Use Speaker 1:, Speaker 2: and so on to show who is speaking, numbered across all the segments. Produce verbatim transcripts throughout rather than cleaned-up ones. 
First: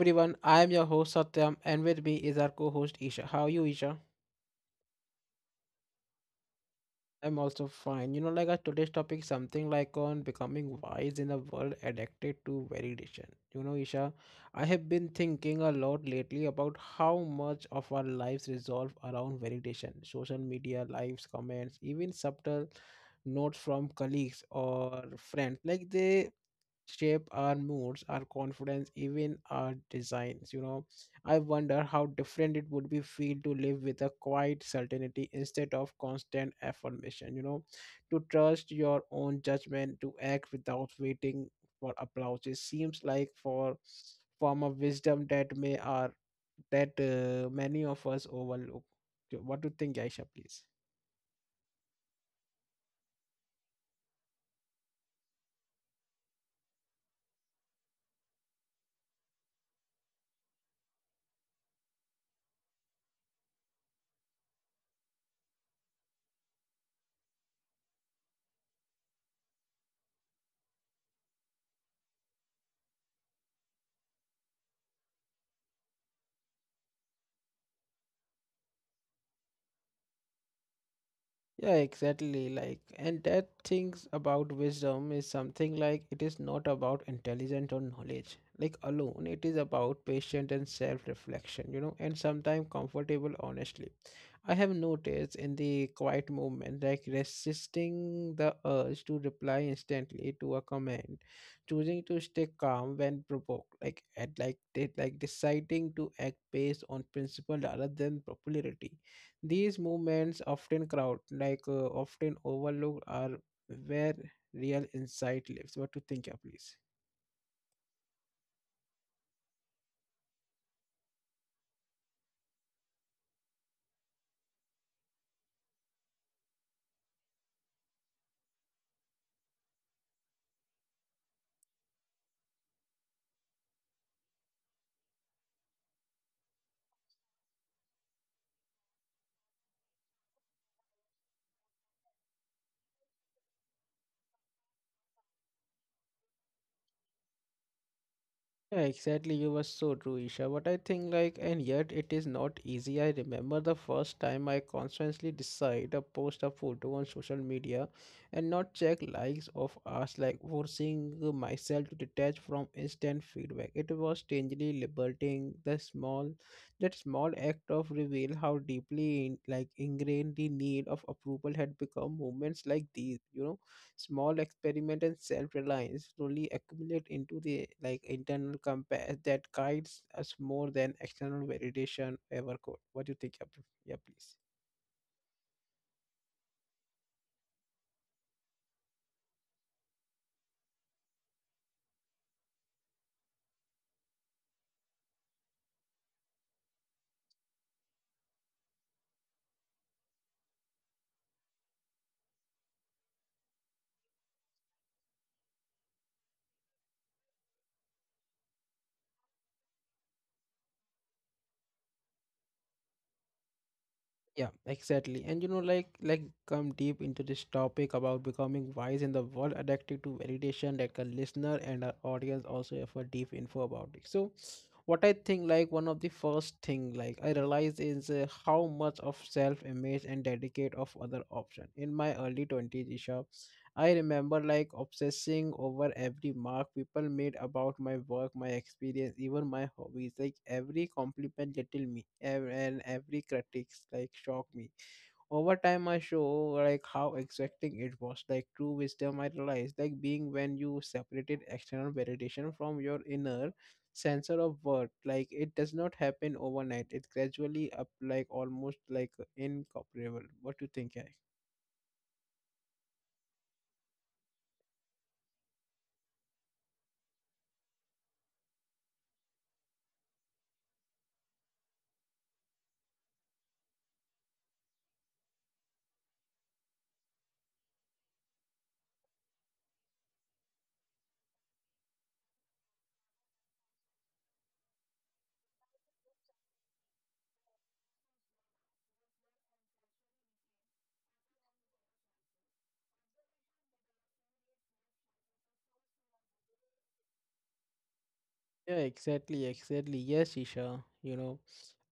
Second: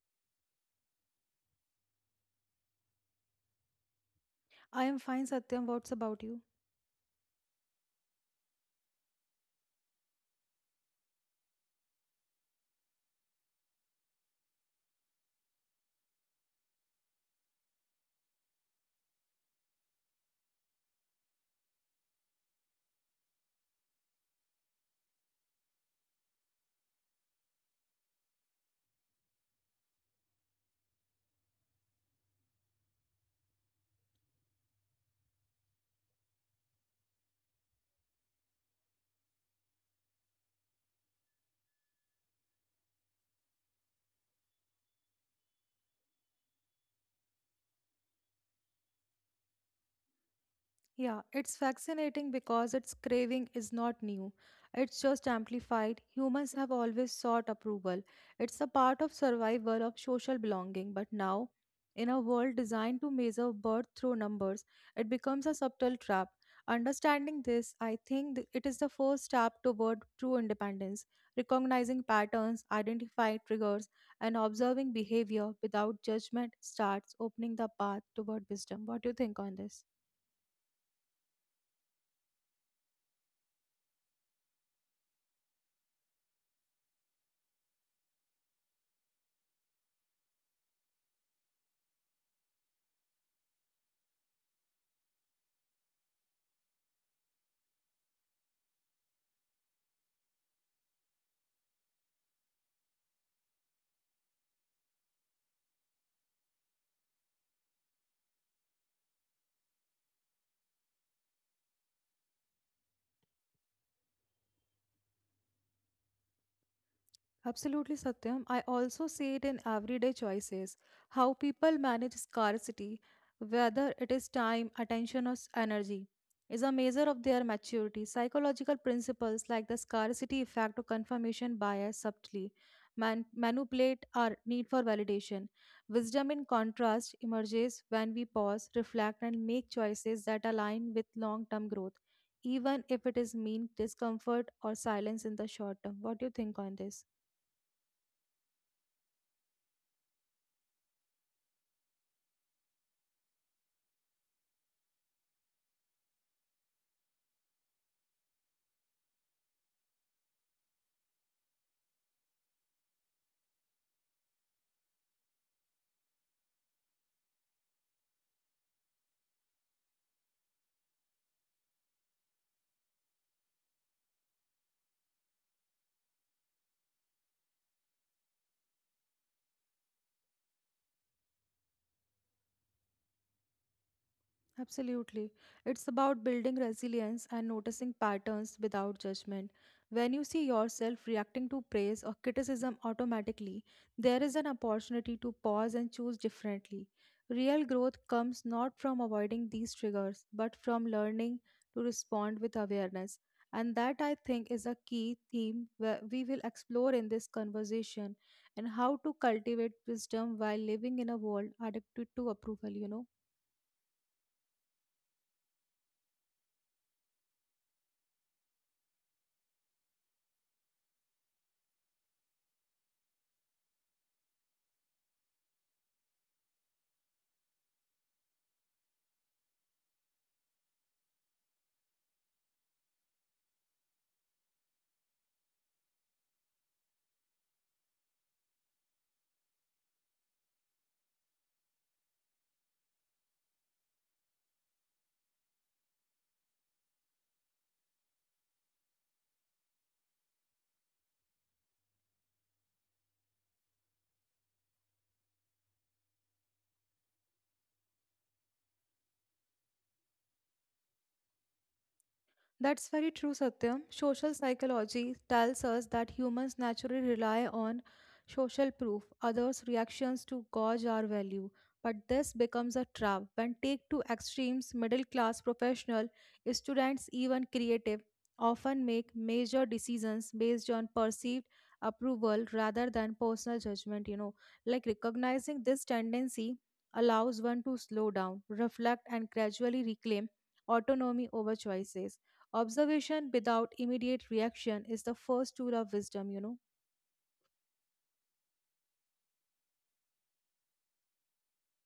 Speaker 1: everyone, I am your host Satyam and with me is our co-host Isha. How are you Isha?
Speaker 2: I am fine, Satyam. What's about you?
Speaker 1: I'm also fine. You know like our today's topic something like on becoming wise in a world addicted to validation. You know Isha, I have been thinking a lot lately about how much of our lives resolve around validation. Social media, lives, comments, even subtle notes from colleagues or friends like they shape our moods, our confidence, even our designs. You know, I wonder how different it would be feel to live with a quiet certainty instead of constant affirmation. You know, to trust your own judgment, to act without waiting for applause. It seems like for form of wisdom that may are that uh, many of us overlook. What do you think, Aisha? Please.
Speaker 2: Yeah, it's fascinating because its craving is not new. It's just amplified. Humans have always sought approval. It's a part of survival of social belonging. But now, in a world designed to measure birth through numbers, it becomes a subtle trap. Understanding this, I think th- it is the first step toward true independence, recognizing patterns, identifying triggers, and observing behavior without judgment starts opening the path toward wisdom. What do you think on this?
Speaker 1: Yeah, exactly. Like, and that things about wisdom is something like it is not about intelligence or knowledge, like alone. It is about patient and self-reflection, you know, and sometimes comfortable honestly. I have noticed in the quiet movement, like resisting the urge to reply instantly to a comment, choosing to stay calm when provoked, like at like de- like deciding to act based on principle rather than popularity. These movements often crowd, like uh, often overlooked, are where real insight lives. What to think, yeah, please?
Speaker 2: Absolutely, Satyam. I also see it in everyday choices, how people manage scarcity, whether it is time, attention, or s- energy, is a measure of their maturity. Psychological principles like the scarcity effect or confirmation bias subtly man- manipulate our need for validation. Wisdom, in contrast, emerges when we pause, reflect, and make choices that align with long term growth, even if it is mean discomfort or silence in the short term. What do you think on this?
Speaker 1: Yeah, exactly. You were so true, Isha. But I think, like, and yet it is not easy. I remember the first time I consciously decide to post a photo on social media and not check likes of us, like forcing myself to detach from instant feedback. It was strangely liberating. The small, that small act of reveal how deeply, in, like, ingrained the need of approval had become. Moments like these, you know. Small experiment and self-reliance slowly accumulate into the like internal compass that guides us more than external validation ever could. What do you think? Abdul? Yeah, please.
Speaker 2: Absolutely. It's about building resilience and noticing patterns without judgment. When you see yourself reacting to praise or criticism automatically, there is an opportunity to pause and choose differently. Real growth comes not from avoiding these triggers, but from learning to respond with awareness. And that, I think, is a key theme where we will explore in this conversation and how to cultivate wisdom while living in a world addicted to approval, you know.
Speaker 1: Yeah, exactly. And you know, like like come deep into this topic about becoming wise in the world addicted to validation, like a listener and our audience also have a deep info about it. So what I think like one of the first thing like I realized is uh, how much of self image and dedicate of other option. In my early twenties, Isha, I remember like obsessing over every mark people made about my work, my experience, even my hobbies. Like every compliment little me ev- and every critics like shocked me. Over time I show like how exacting it was. Like true wisdom I realized like being when you separated external validation from your inner sensor of worth. Like it does not happen overnight. It gradually up like almost like incorporeal. What do you think, yeah?
Speaker 2: That's very true, Satyam. Social psychology tells us that humans naturally rely on social proof, others' reactions to gauge our value. But this becomes a trap when take to extremes middle class professional, students, even creative often make major decisions based on perceived approval rather than personal judgment, you know. Like recognizing this tendency allows one to slow down, reflect and gradually reclaim autonomy over choices. Observation without immediate reaction is the first tool of wisdom, you know.
Speaker 1: Yeah, exactly, exactly. Yes, Isha. You know,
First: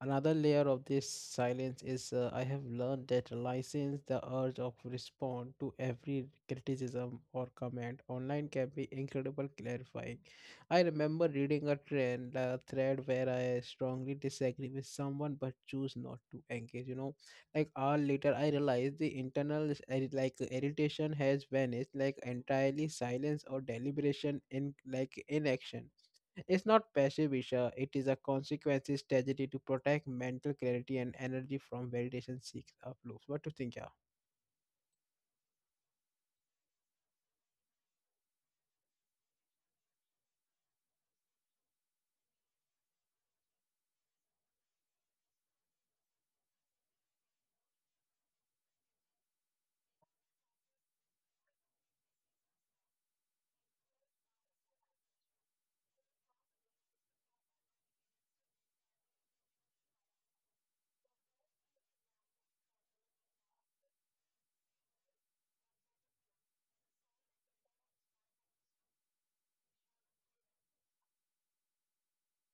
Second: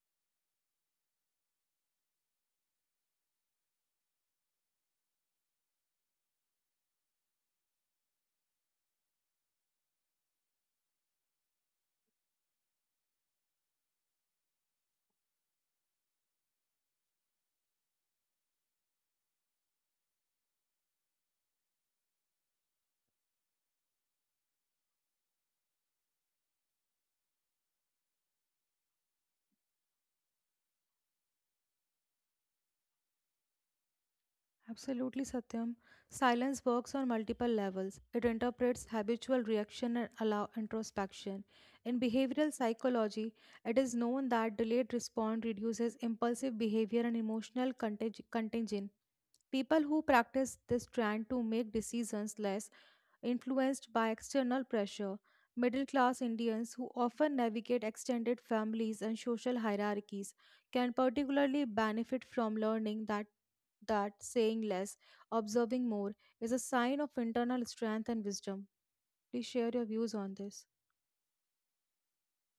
Speaker 1: another layer of this silence is uh, I have learned that license the urge of respond to every criticism or comment online can be incredible clarifying. I remember reading a trend a thread where I strongly disagree with someone but choose not to engage. You know, like hour later I realized the internal is- irri- like irritation has vanished, like entirely silence or deliberation in like inaction, it's not passive Isha, it is a consequence strategy to protect mental clarity and energy from validation seeks of loops. What do you think, yeah?
Speaker 2: Absolutely, Satyam. Silence works on multiple levels. It interprets habitual reaction and allow introspection. In behavioral psychology, it is known that delayed response reduces impulsive behavior and emotional contag- contagion. People who practice this trend to make decisions less influenced by external pressure. Middle class Indians who often navigate extended families and social hierarchies can particularly benefit from learning that that saying less, observing more is a sign of internal strength and wisdom. Please share your views on this.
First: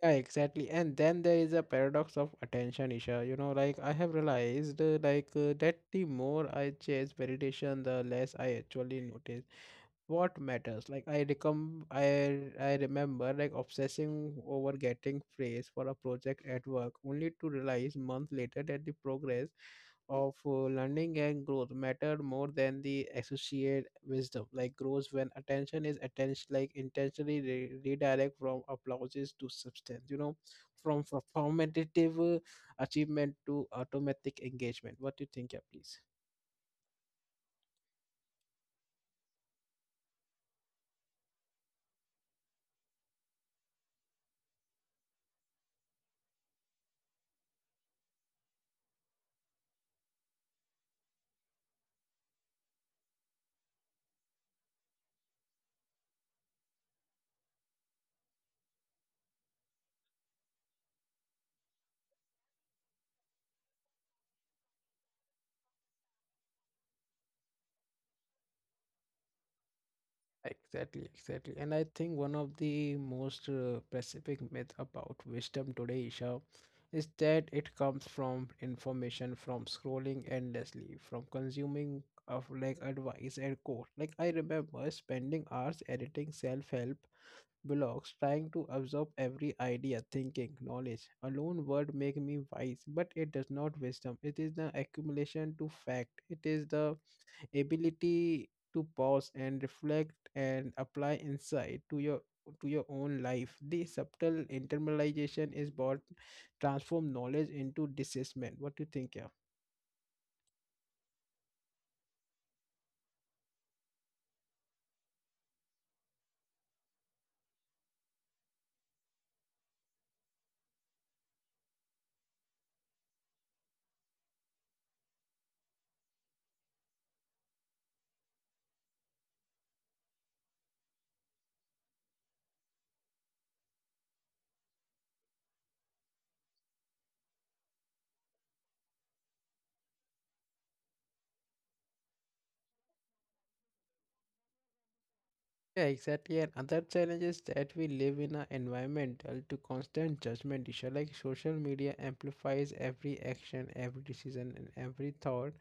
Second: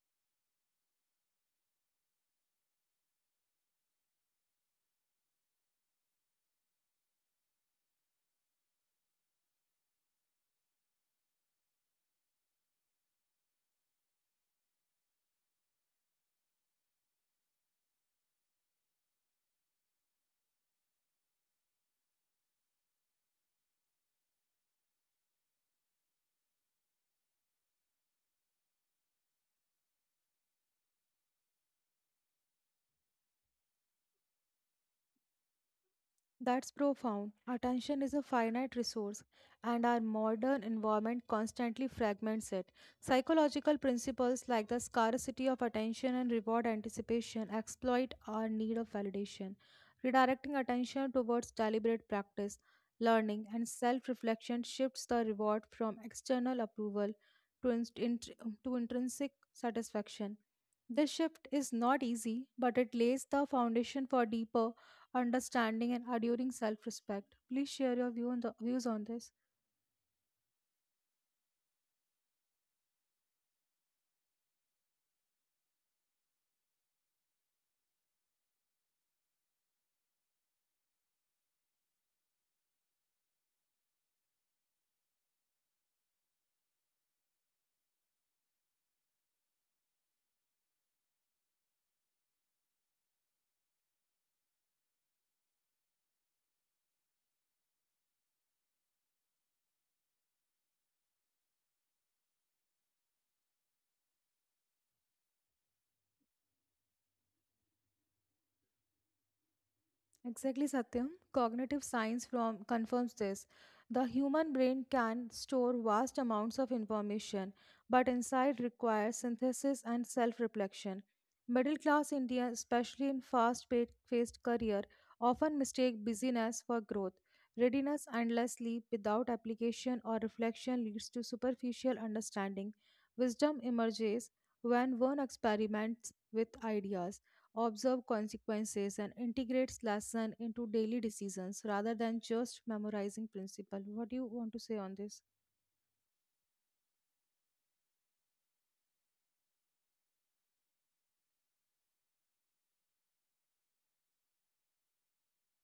Speaker 1: Yeah, exactly. And then there is a paradox of attention, Isha. You know, like I have realized, uh, like uh, that the more I chase validation, the less I actually notice what matters. Like I recom, I I remember like obsessing over getting praise for a project at work, only to realize month later that the progress of uh, learning and growth mattered more than the associate wisdom like grows when attention is attention like intentionally re- redirect from applauses to substance, you know from performative uh, achievement to automatic engagement. What do you think, yeah, please?
Speaker 2: That's profound. Attention is a finite resource, and our modern environment constantly fragments it. Psychological principles like the scarcity of attention and reward anticipation exploit our need of validation. Redirecting attention towards deliberate practice, learning, and self reflection shifts the reward from external approval to, inst- int- to intrinsic satisfaction. This shift is not easy, but it lays the foundation for deeper understanding and enduring self-respect. Please share your view on the, views on this.
Speaker 1: Exactly, exactly. And I think one of the most uh, specific myth about wisdom today, Isha, is that it comes from information, from scrolling endlessly, from consuming of like advice and quote. Like I remember spending hours editing self-help blogs, trying to absorb every idea, thinking, knowledge. Alone word make me wise, but it does not wisdom. It is the accumulation to fact. It is the ability to pause and reflect and apply insight to your to your own life. The subtle internalization is what transform knowledge into discernment. What do you think, yeah?
Speaker 2: Exactly, Satyam. Cognitive science from, confirms this. The human brain can store vast amounts of information, but insight requires synthesis and self reflection. Middle class India, especially in fast paced career, often mistake busyness for growth. Readiness endlessly without application or reflection leads to superficial understanding. Wisdom emerges when one experiments with ideas, observe consequences and integrates lesson into daily decisions rather than just memorizing principle. What do you want to say on this?
Speaker 1: Yeah, exactly. And other challenge is that we live in an environmental to constant judgment issue. Like social media amplifies every action, every decision, and every thought.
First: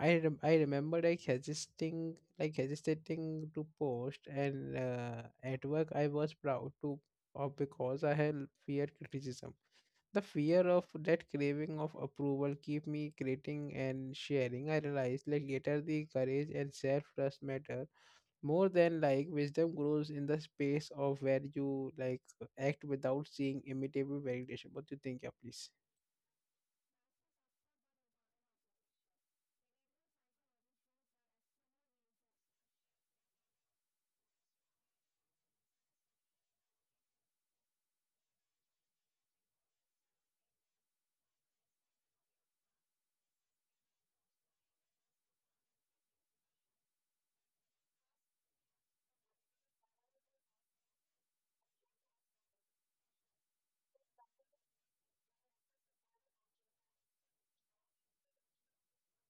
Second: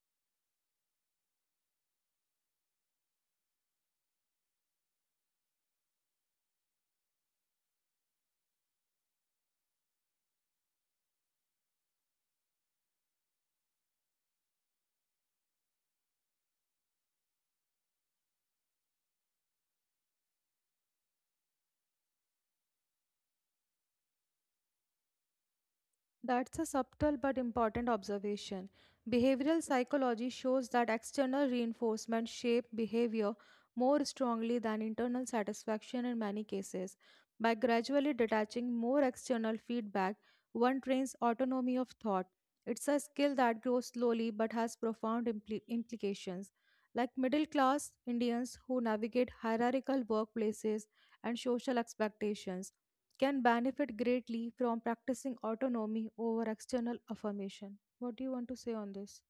Speaker 1: I rem- I remember like hesitating, like hesitating to post, and uh, at work I was proud to, of because I had fear criticism. The fear of that craving of approval keep me creating and sharing. I realized like later the courage and self trust matter more than like wisdom grows in the space of where you like act without seeing immediate validation. What do you think, yeah, please?
Speaker 2: That's a subtle but important observation. Behavioral psychology shows that external reinforcement shape behavior more strongly than internal satisfaction in many cases. By gradually detaching more external feedback, one trains autonomy of thought. It's a skill that grows slowly but has profound impli- implications. Like middle class Indians who navigate hierarchical workplaces and social expectations can benefit greatly from practicing autonomy over external affirmation. What do you want to say on this?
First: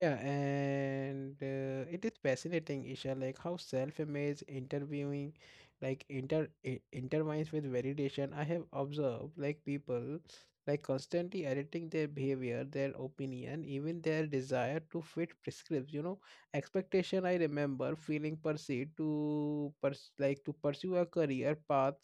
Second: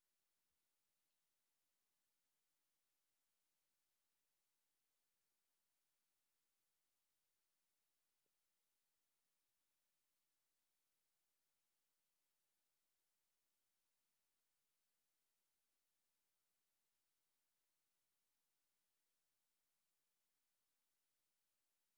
Speaker 1: Yeah, and uh, It is fascinating, Isha, like how self-image interviewing, like inter i- intertwines with validation. I have observed like people like constantly editing their behavior, their opinion, even their desire to fit prescripts, you know, expectation. I remember feeling pursued to pers- like to pursue a career path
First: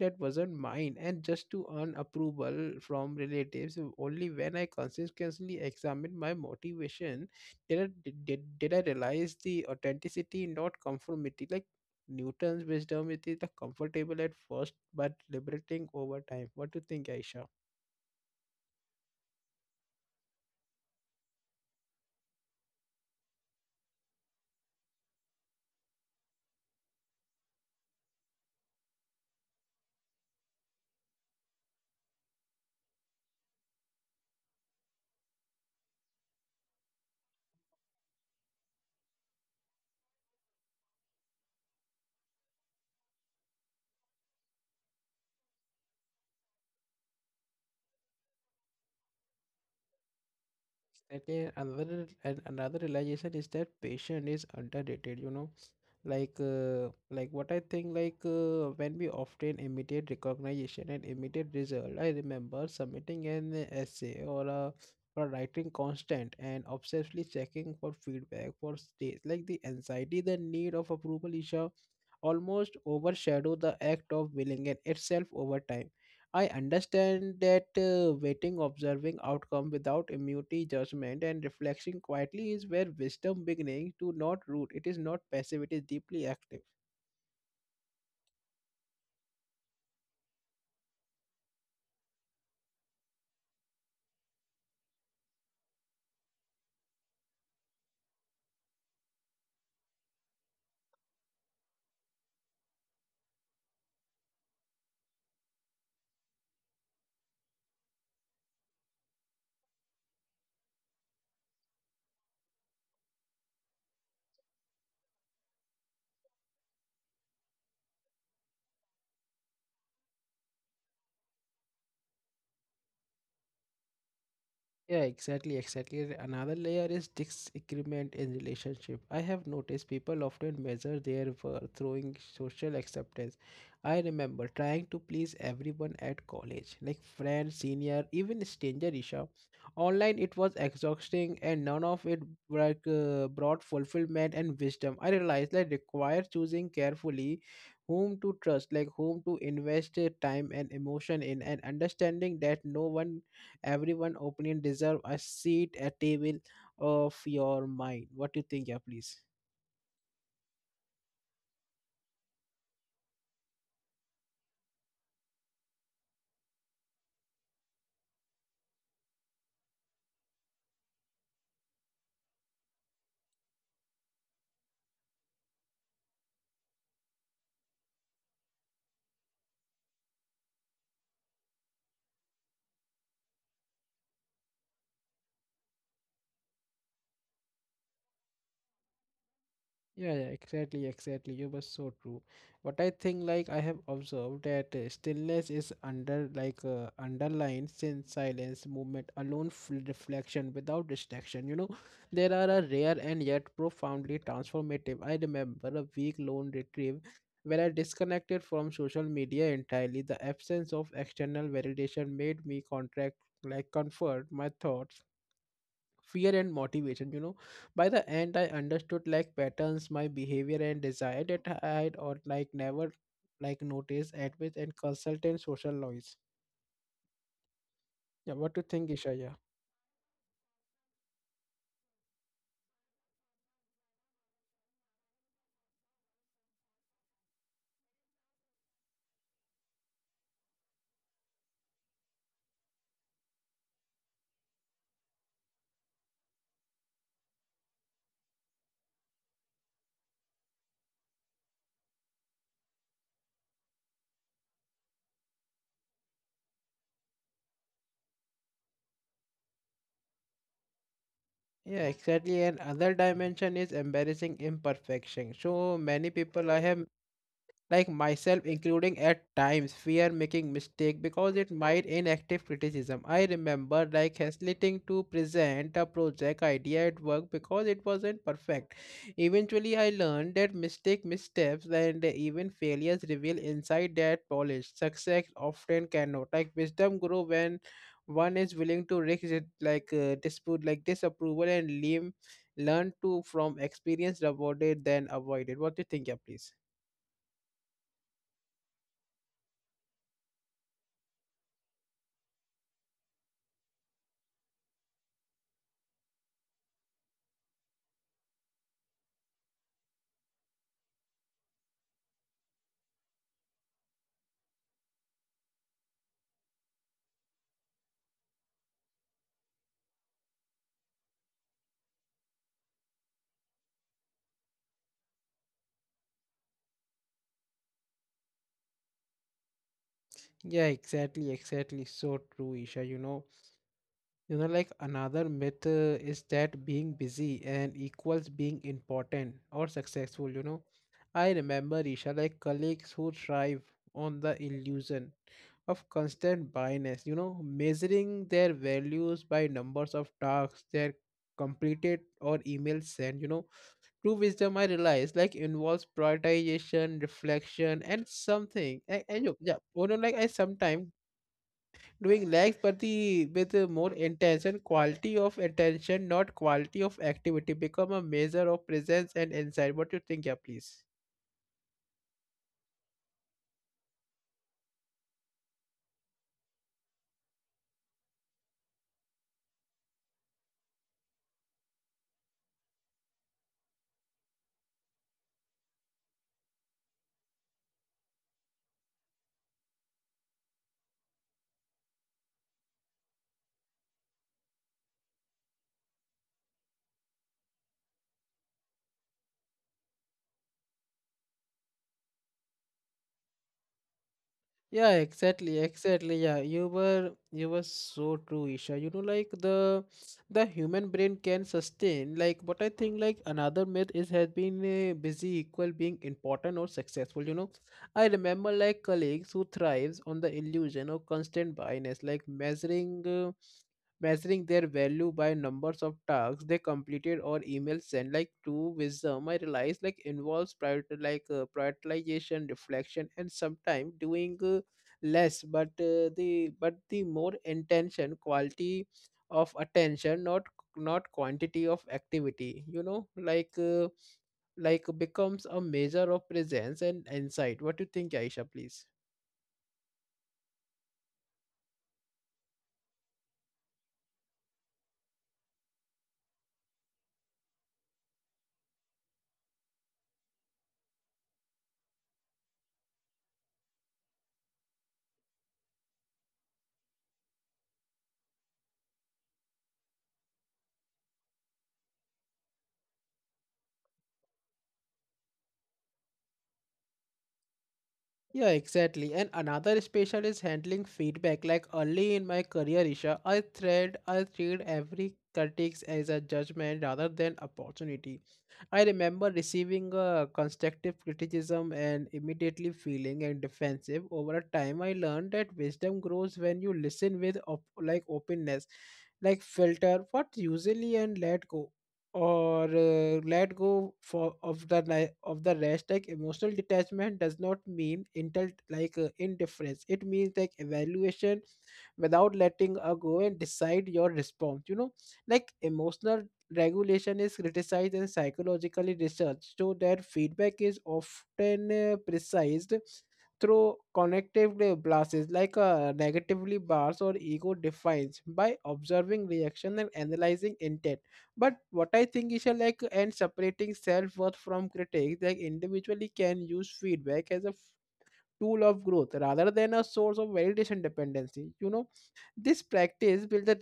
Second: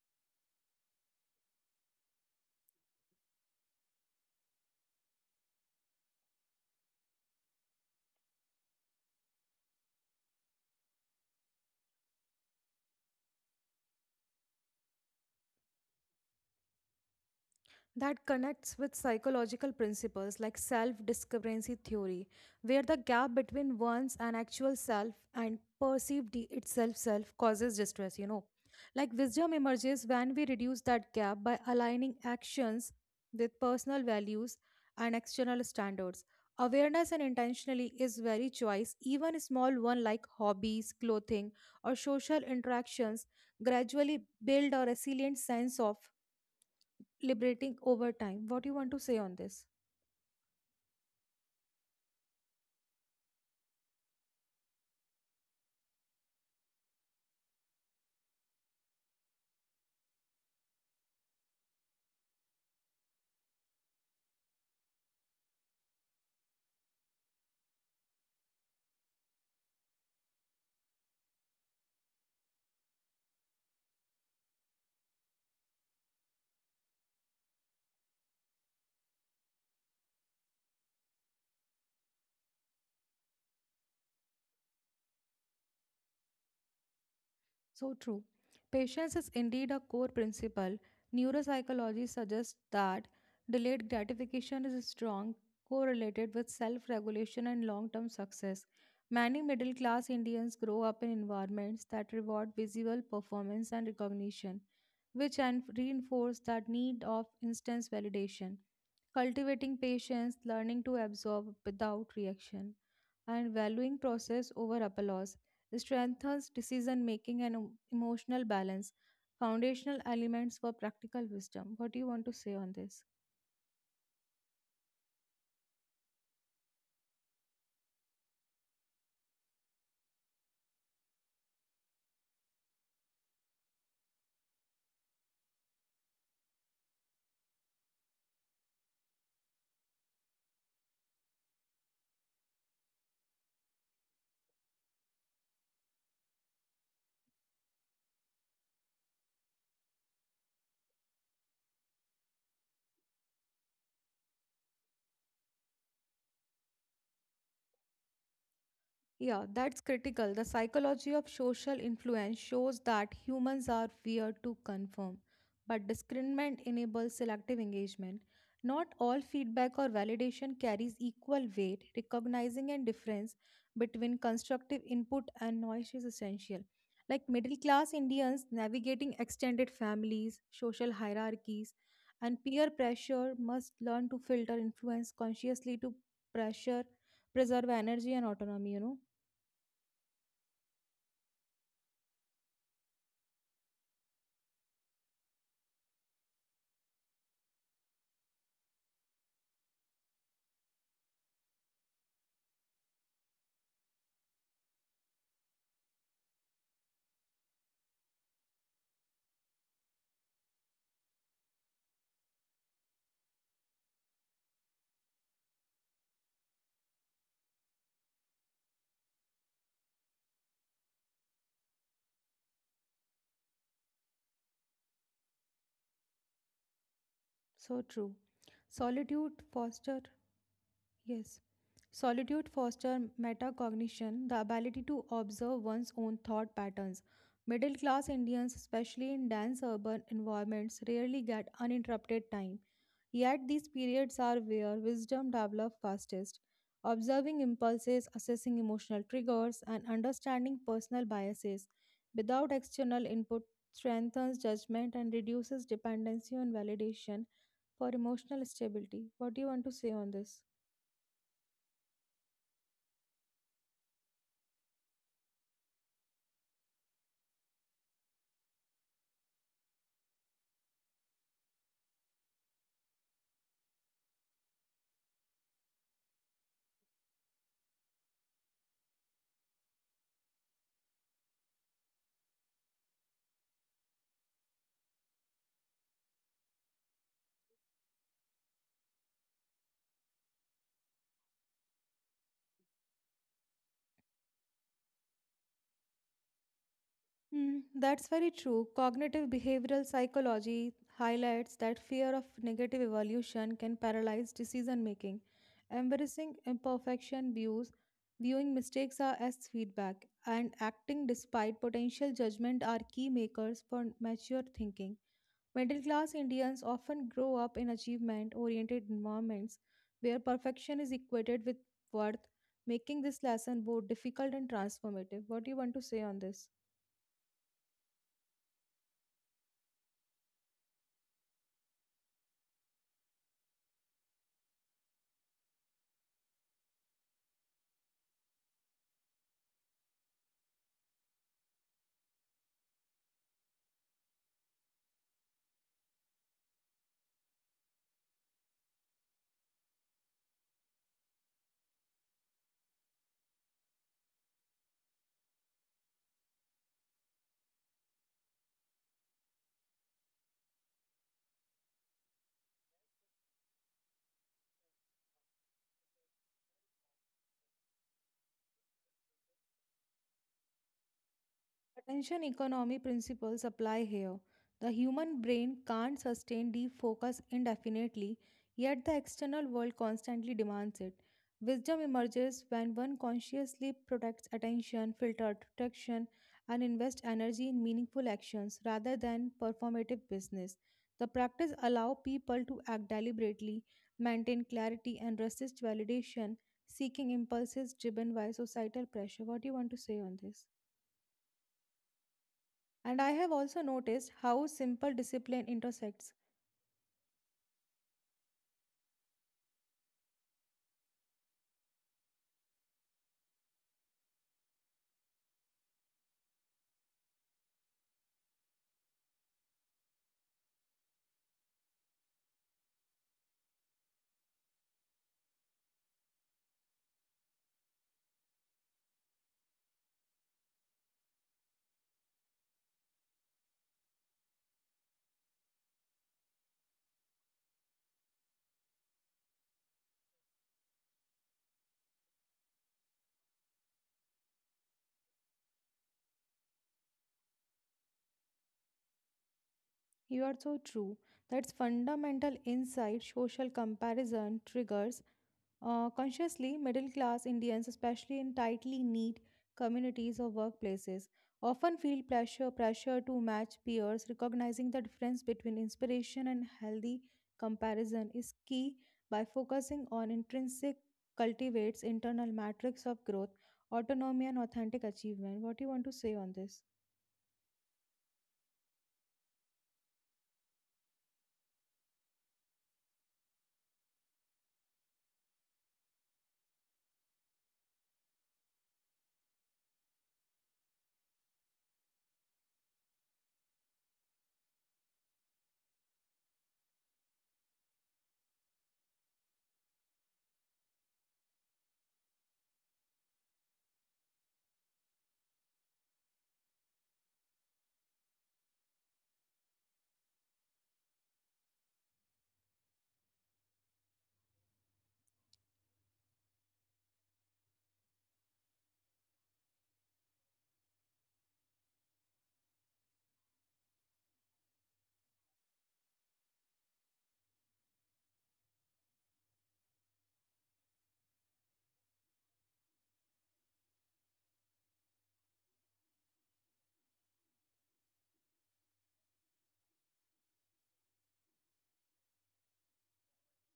Speaker 1: that wasn't mine, and just to earn approval from relatives. Only when I consistently examined my motivation did I, did, did did I realize the authenticity, not conformity? Like Newton's wisdom, it is the comfortable at first, but liberating over time. What do you think, Aisha?
Speaker 2: That connects with psychological principles like self discrepancy theory, where the gap between one's and actual self and perceived I- itself self causes distress, you know. Like wisdom emerges when we reduce that gap by aligning actions with personal values and external standards. Awareness and intentionally is very choice, even small one like hobbies, clothing, or social interactions gradually build a resilient sense of liberating over time. What do you want to say on this?
Speaker 1: Second, another and another realization is that patience is underrated. You know, like uh, like what I think, like uh, when we often imitate recognition and imitate result. I remember submitting an essay or a or writing constant and obsessively checking for feedback for states. Like the anxiety, the need of approval, Isha, almost overshadow the act of willing and itself. Over time I understand that uh, waiting, observing outcome without immunity, judgment, and reflection quietly is where wisdom beginning to not root. It is not passive, it is deeply active.
Speaker 2: So true. Patience is indeed a core principle. Neuropsychology suggests that delayed gratification is strong correlated with self-regulation and long-term success. Many middle-class Indians grow up in environments that reward visual performance and recognition, which en- reinforce that need of instant validation. Cultivating patience, learning to absorb without reaction, and valuing process over applause strengthens decision making and em- emotional balance, foundational elements for practical wisdom. What do you want to say on this?
Speaker 1: Yeah, exactly, exactly. Another layer is disagreement in relationship. I have noticed people often measure their worth through social acceptance. I remember trying to please everyone at college, like friends, senior, even stranger Isha. Online it was exhausting and none of it like, uh, brought fulfillment and wisdom. I realized that require choosing carefully whom to trust, like whom to invest uh, time and emotion in, and understanding that no one everyone opinion deserve a seat at table of your mind. What do you think, yeah, please?
Speaker 2: Yeah, that's critical. The psychology of social influence shows that humans are weird to conform, but discernment enables selective engagement. Not all feedback or validation carries equal weight. Recognizing and difference between constructive input and noise is essential. Like middle class Indians navigating extended families, social hierarchies, and peer pressure must learn to filter influence consciously to pressure, preserve energy and autonomy, you know.
Speaker 1: Yeah, yeah, exactly, exactly. You were so true. But I think like I have observed that uh, stillness is under like uh, underlined since silence, movement, alone f- reflection without distraction. You know, there are a rare and yet profoundly transformative. I remember a week long retrieve where I disconnected from social media entirely. The absence of external validation made me contract like comfort my thoughts, fear and motivation. You know, by the end I understood like patterns my behavior and desire that I had or like never like noticed admit and consultant social noise.
Speaker 2: So true.
Speaker 1: Yeah, what do you think Isha,
Speaker 2: Solitude
Speaker 1: yeah?
Speaker 2: foster, yes. Solitude foster metacognition, the ability to observe one's own thought patterns. Middle class Indians, especially in dense urban environments, rarely get uninterrupted time. Yet these periods are where wisdom develops fastest. Observing impulses, assessing emotional triggers, and understanding personal biases without external input strengthens judgment and reduces dependency on validation for emotional stability. What do you want to say on this?
Speaker 1: Yeah, exactly. And other dimension is embarrassing imperfection. So many people I have like myself including at times fear making mistake because it might inactive criticism. I remember like hesitating to present a project idea at work because it wasn't perfect. Eventually I learned that mistake missteps and even failures reveal inside that polish success often cannot. Like wisdom grow when one is willing to risk it, like uh, dispute like disapproval and lean, learn to from experience rather than avoid it. What do you think, yeah, please?
Speaker 2: Hmm, that's very true. Cognitive behavioral psychology highlights that fear of negative evolution can paralyze decision making. Embracing imperfection views, viewing mistakes are as feedback, and acting despite potential judgment are key makers for mature thinking. Middle class Indians often grow up in achievement oriented environments where perfection is equated with worth, making this lesson both difficult and transformative. What do you want to say on this?
Speaker 1: Yeah, exactly, exactly. So true, Isha. You know, you know, like another myth uh, is that being busy and equals being important or successful, you know. I remember, Isha, like colleagues who thrive on the illusion of constant bias, you know, measuring their values by numbers of tasks they're completed or emails sent, you know. True wisdom, I realize, like involves prioritization, reflection, and something. And, and you- yeah, you know, like I sometimes doing legs but the with a more intention quality of attention not quality of activity become a measure of presence and insight. What you think, yeah, please?
Speaker 2: Attention economy principles apply here. The human brain can't sustain deep focus indefinitely, yet the external world constantly demands it. Wisdom emerges when one consciously protects attention, filter distraction, and invests energy in meaningful actions rather than performative business. The practice allows people to act deliberately, maintain clarity, and resist validation, seeking impulses driven by societal pressure. What do you want to say on this? And I have also noticed how
Speaker 1: Yeah,
Speaker 2: simple discipline
Speaker 1: exactly, exactly.
Speaker 2: intersects.
Speaker 1: Yeah, you were you were so true, Isha. You know, like the the human brain can sustain like what I think like another myth is has been uh, busy equal being important or successful. You know, I remember like colleagues who thrives on the illusion of constant busyness, like measuring. Uh, measuring their value by numbers of tasks they completed or emails sent like to wisdom i realized like involves prior like uh, prioritization reflection and sometimes doing uh, less but uh, the but the more intention quality of attention not not quantity of activity you know like uh, like becomes a measure of presence and insight. What do you think, aisha, please?
Speaker 2: You are so true. That's fundamental insight social comparison triggers. Uh, consciously, middle class Indians, especially in tightly knit communities or workplaces, often feel pressure, pressure to match peers. Recognizing the difference between inspiration and healthy comparison is key by focusing on intrinsic cultivates internal matrix of growth, autonomy, and authentic achievement. What do you want to say on this?
Speaker 1: Yeah, exactly. And another special is handling feedback. Like early in my career, Isha, I thread I treat every critics as a judgment rather than opportunity. I remember receiving a constructive criticism and immediately feeling and defensive. Over a time, I learned that wisdom grows when you listen with op- like openness, like filter what usually and let go or uh, let go for of the ni- of the rest. Like emotional detachment does not mean intel like uh, indifference, it means like evaluation without letting a go and decide your response. You know, like emotional regulation is criticized and psychologically researched, so that feedback is often uh, precised through connectively blasts, like uh, negatively bars or ego defines by observing reaction and analyzing intent. But what I think is uh, like and separating self worth from critics, like individually can use feedback as a f- tool of growth rather than a source of validation dependency. You know, this practice build the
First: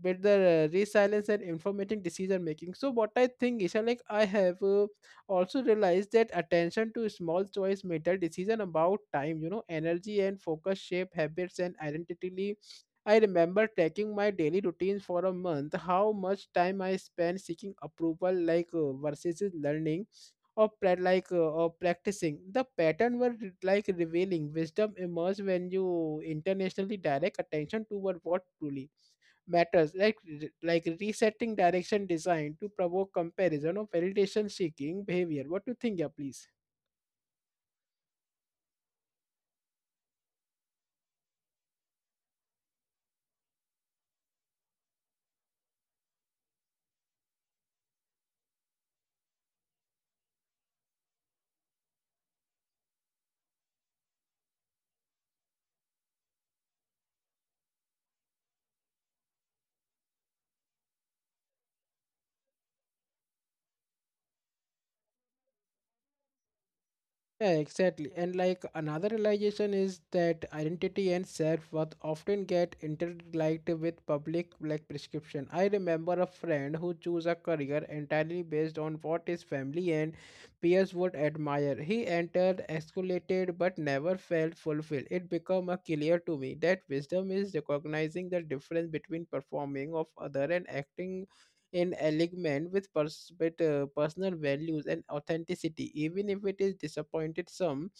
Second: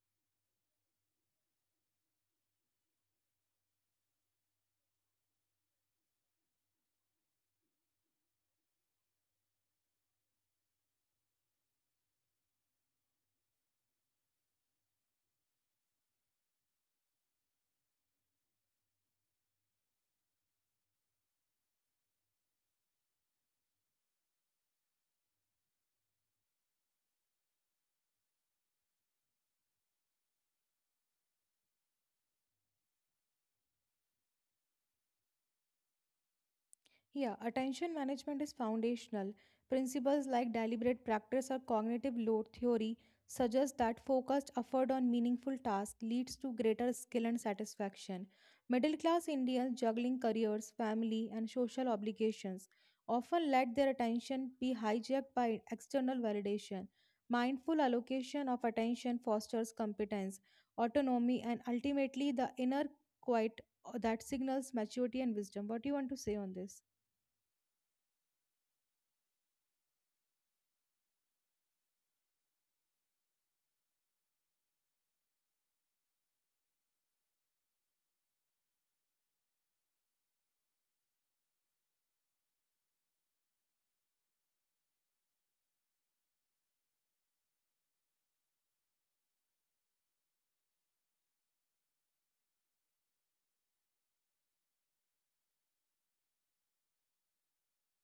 Speaker 1: build the uh, resilience and informative decision making. So what I think is uh, like I have uh, also realized that attention to small choice matter. Decision about time, you know, energy and focus shape habits and identity. I remember tracking my daily routines for a month, how much time I spent seeking approval like uh, versus learning or pra- like uh, or practicing. The pattern were re- like revealing. Wisdom emerge when you internationally direct attention toward what truly matters, like re- like resetting direction design to provoke comparison or validation seeking behavior. What do you think, yeah, please?
Speaker 2: Yeah, attention management is foundational. Principles like deliberate practice or cognitive load theory suggest that focused effort on meaningful tasks leads to greater skill and satisfaction. Middle class Indians juggling careers, family, and social obligations often let their attention be hijacked by external validation. Mindful allocation of attention fosters competence, autonomy, and ultimately the inner quiet uh, that signals maturity and wisdom. What do you want to say on this?
Speaker 1: Yeah, exactly. And like another realization is that identity and self-worth often get interlinked with public like prescription. I remember a friend who chose a career entirely based on what his family and peers would admire. He entered, escalated, but never felt fulfilled. It became a clear to me that wisdom is recognizing the difference between performing of other and acting in alignment with pers- with, uh, personal values and authenticity, even if it is disappointed some.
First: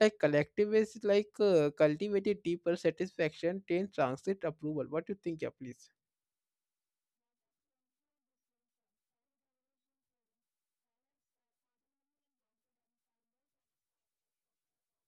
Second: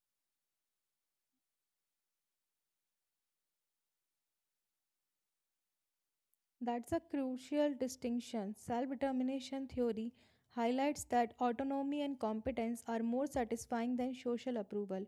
Speaker 1: Like collectivists, like uh, cultivated deeper satisfaction than transit approval. What do you think, yeah, please?
Speaker 2: That's a crucial distinction. Self determination theory highlights that autonomy and competence are more satisfying than social approval.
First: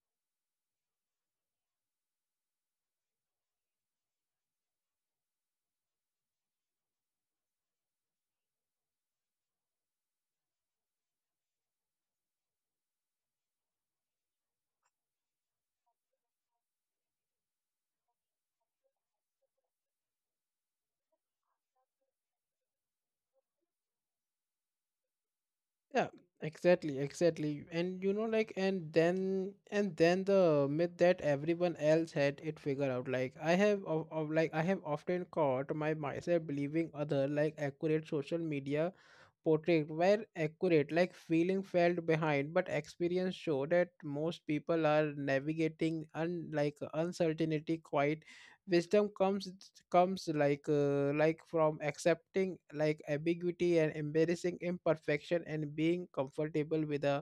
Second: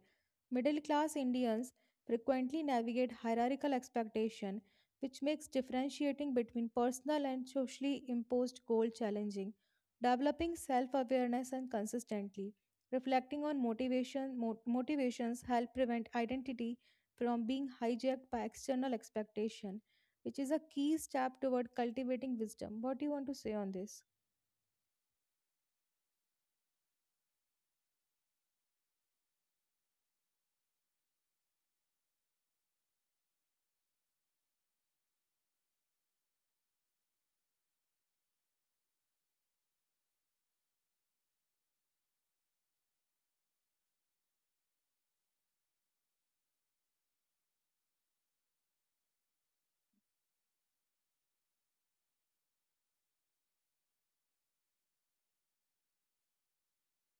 Speaker 2: Middle class Indians frequently navigate hierarchical expectation, which makes differentiating between personal and socially imposed goals challenging. Developing self awareness and consistently reflecting on motivation, mo- motivations help prevent identity from being hijacked by external expectation, which is a key step toward cultivating wisdom. What do you want to say on this?
Speaker 1: Yeah, exactly, exactly. And you know, like, and then, and then the myth that everyone else had it figured out. Like, I have, of, of like, I have often caught my myself believing other like accurate social media portrayed were accurate, like feeling felt behind, but experience showed that most people are navigating un- like uncertainty quite. Wisdom comes comes like uh, like from accepting like ambiguity and embarrassing imperfection, and being comfortable with the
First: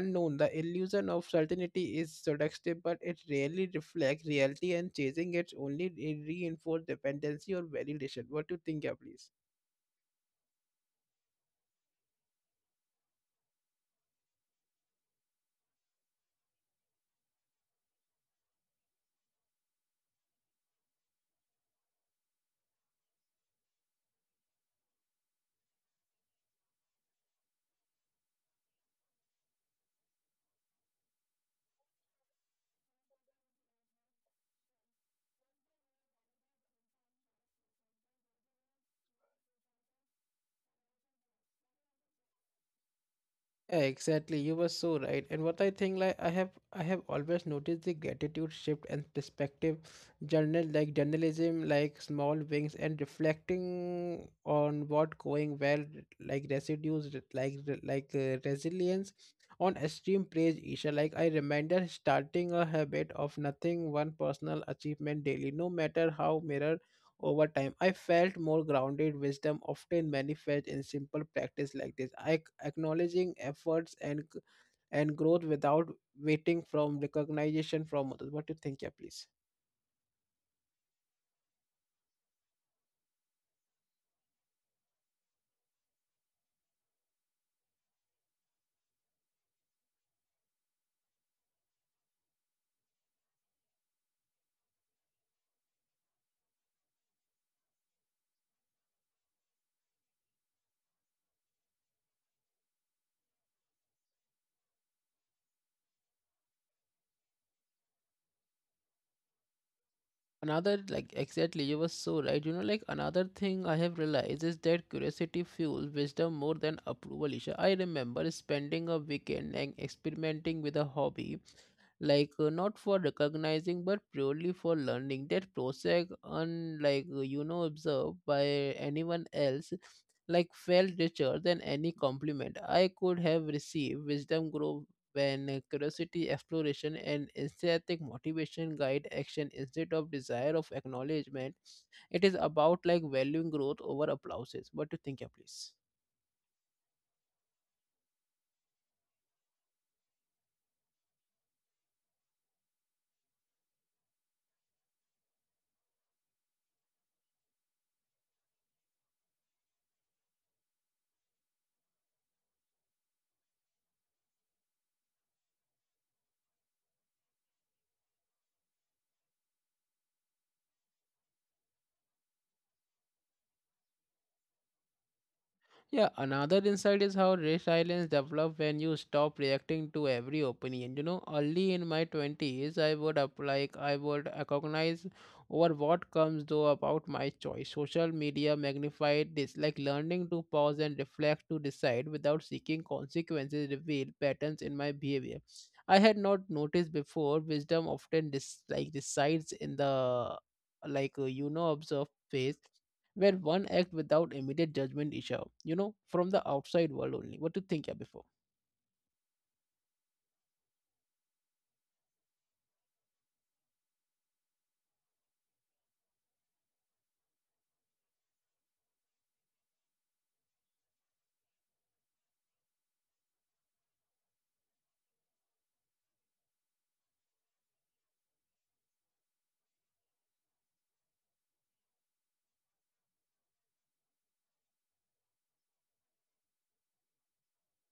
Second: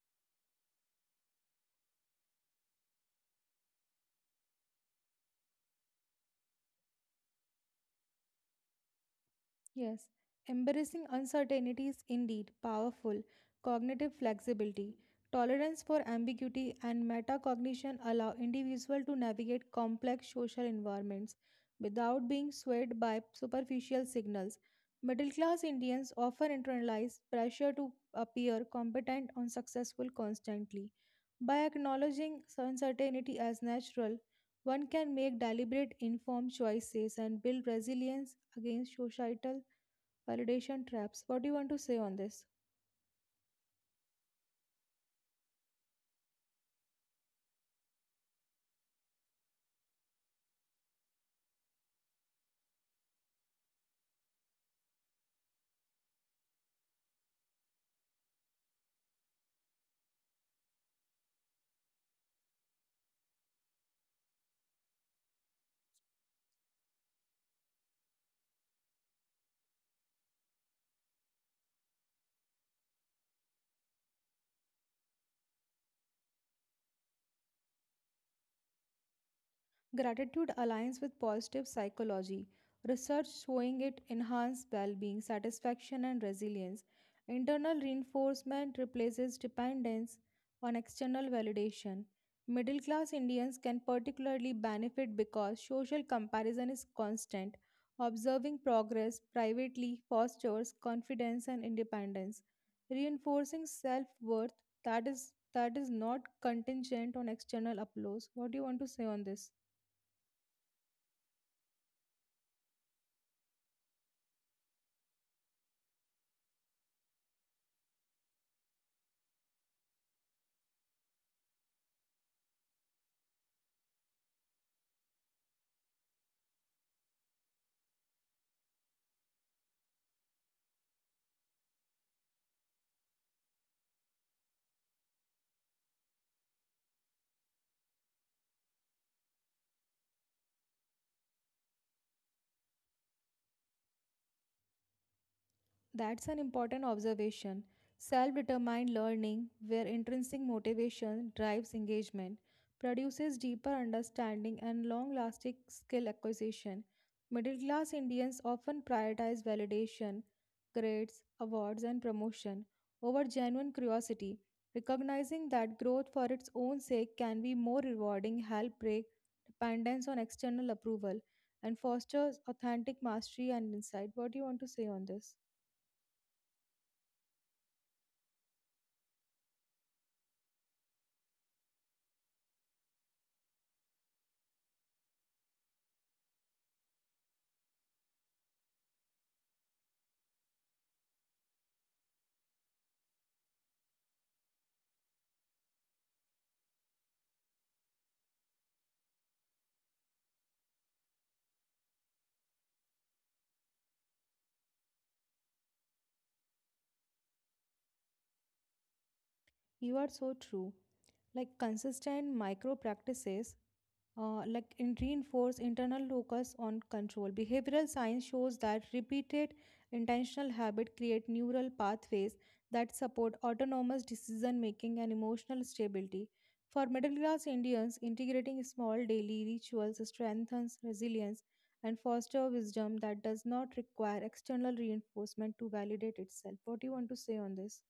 Speaker 1: unknown. The illusion of certainty is seductive, but it rarely reflects reality, and chasing it only re- reinforce dependency or validation. What do you think, yeah, please?
Speaker 2: Yes, embracing uncertainty is indeed powerful. Cognitive flexibility, tolerance for ambiguity, and metacognition allow individuals to navigate complex social environments without being swayed by superficial signals. Middle class Indians often internalize pressure to appear competent or successful constantly. By acknowledging uncertainty as natural, one can make deliberate, informed choices and build resilience against societal validation traps. What do you want to say on this?
Speaker 1: Yeah, exactly. You were so right. And what I think, like I have, I have always noticed the gratitude shift and perspective. Journal, like journalism, like small wings and reflecting on what going well, like residues, like like uh, resilience on extreme praise. Isha, like I remember starting a habit of nothing one personal achievement daily, no matter how minor. Over time, I felt more grounded. Wisdom often manifests in simple practice like this. I acknowledging efforts and g- and growth without waiting from recognition from others. What do you think, yeah, please?
Speaker 2: Gratitude aligns with positive psychology. Research showing it enhances well being, satisfaction, and resilience. Internal reinforcement replaces dependence on external validation. Middle class Indians can particularly benefit because social comparison is constant. Observing progress privately fosters confidence and independence, reinforcing self worth that is, that is not contingent on external applause. What do you want to say on this?
Speaker 1: Another, like, exactly, you were so right. You know, like, another thing I have realized is that curiosity fuels wisdom more than approval, Isha. I remember spending a weekend and experimenting with a hobby, like uh, not for recognizing but purely for learning. That process, unlike uh, you know, observed by anyone else, like felt richer than any compliment i could have received. Wisdom grow when uh, curiosity, exploration and aesthetic motivation guide action instead of desire of acknowledgement. It is about like valuing growth over applauses. What do you think, yeah, please?
Speaker 2: That's an important observation. Self determined learning, where intrinsic motivation drives engagement, produces deeper understanding and long lasting skill acquisition. Middle class Indians often prioritize validation, grades, awards, and promotion over genuine curiosity, recognizing that growth for its own sake can be more rewarding, help break dependence on external approval, and fosters authentic mastery and insight. What do you want to say on this?
Speaker 1: Yeah, another insight is how resilience develops when you stop reacting to every opinion. You know, early in my twenties, I would apply, I would recognize over what comes though about my choice. Social media magnified this, like learning to pause and reflect to decide without seeking consequences, revealed patterns in my behavior I had not noticed before. Wisdom often dis- like decides in the like uh, you know observe phase where one acts without immediate judgment, Isha, you know, from the outside world only. What do you think, yeah, before?
Speaker 2: You are so true. Like consistent micro practices, uh, like in reinforce internal focus on control. Behavioral science shows that repeated intentional habit create neural pathways that support autonomous decision making and emotional stability. For middle class Indians, integrating small daily rituals strengthens resilience and foster wisdom that does not require external reinforcement to validate itself. What do you want to say on this?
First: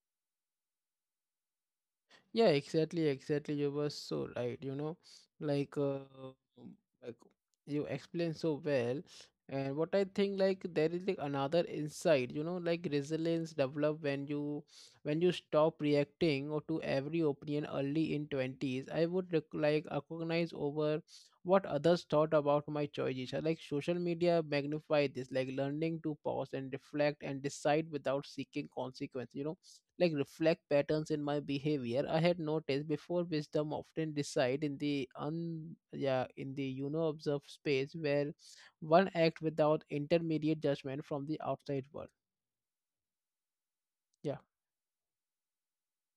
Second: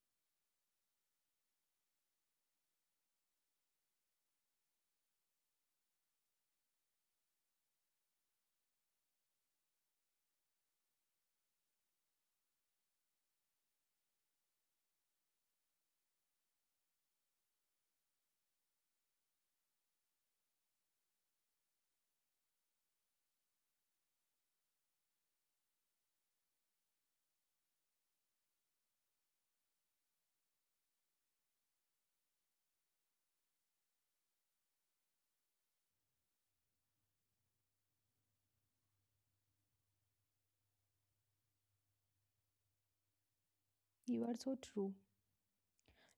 Speaker 1: Yeah, exactly, exactly. You were so right, you know, like uh, like you explained so well. And what I think, like there is like another insight, you know, like resilience develop when you when you stop reacting or to every opinion early in twenties. I would rec- like recognize over what others thought about my choices. Uh, Like social media magnify this, like learning to pause and reflect and decide without seeking consequence, you know, like reflect patterns in my behavior I had noticed before. Wisdom often reside in the un yeah in the you know observed space where one act without intermediate judgment from the outside world.
Speaker 2: You are
Speaker 1: Yeah.
Speaker 2: so true.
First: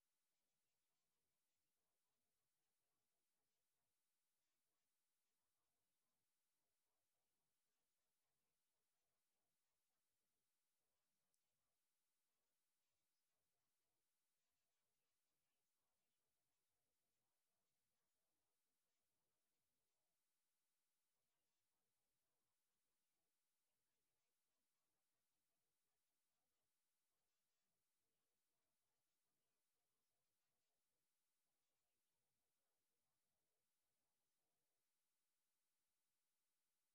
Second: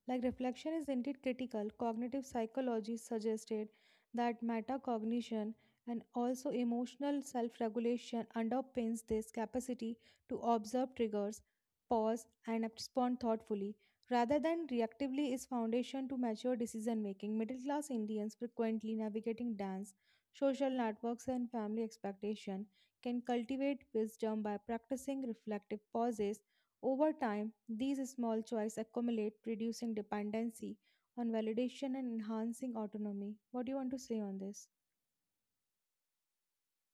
Speaker 2: Like reflection is indeed critical, cognitive psychology suggested that metacognition and also emotional self regulation underpins this capacity to observe triggers, pause, and respond thoughtfully. Rather than reactively, is foundation to mature decision making. Middle class Indians frequently navigating dance, social networks, and family expectation can cultivate wisdom by practicing reflective pauses over time, these small choices accumulate, reducing dependency on validation and enhancing autonomy. What do you want to say on this?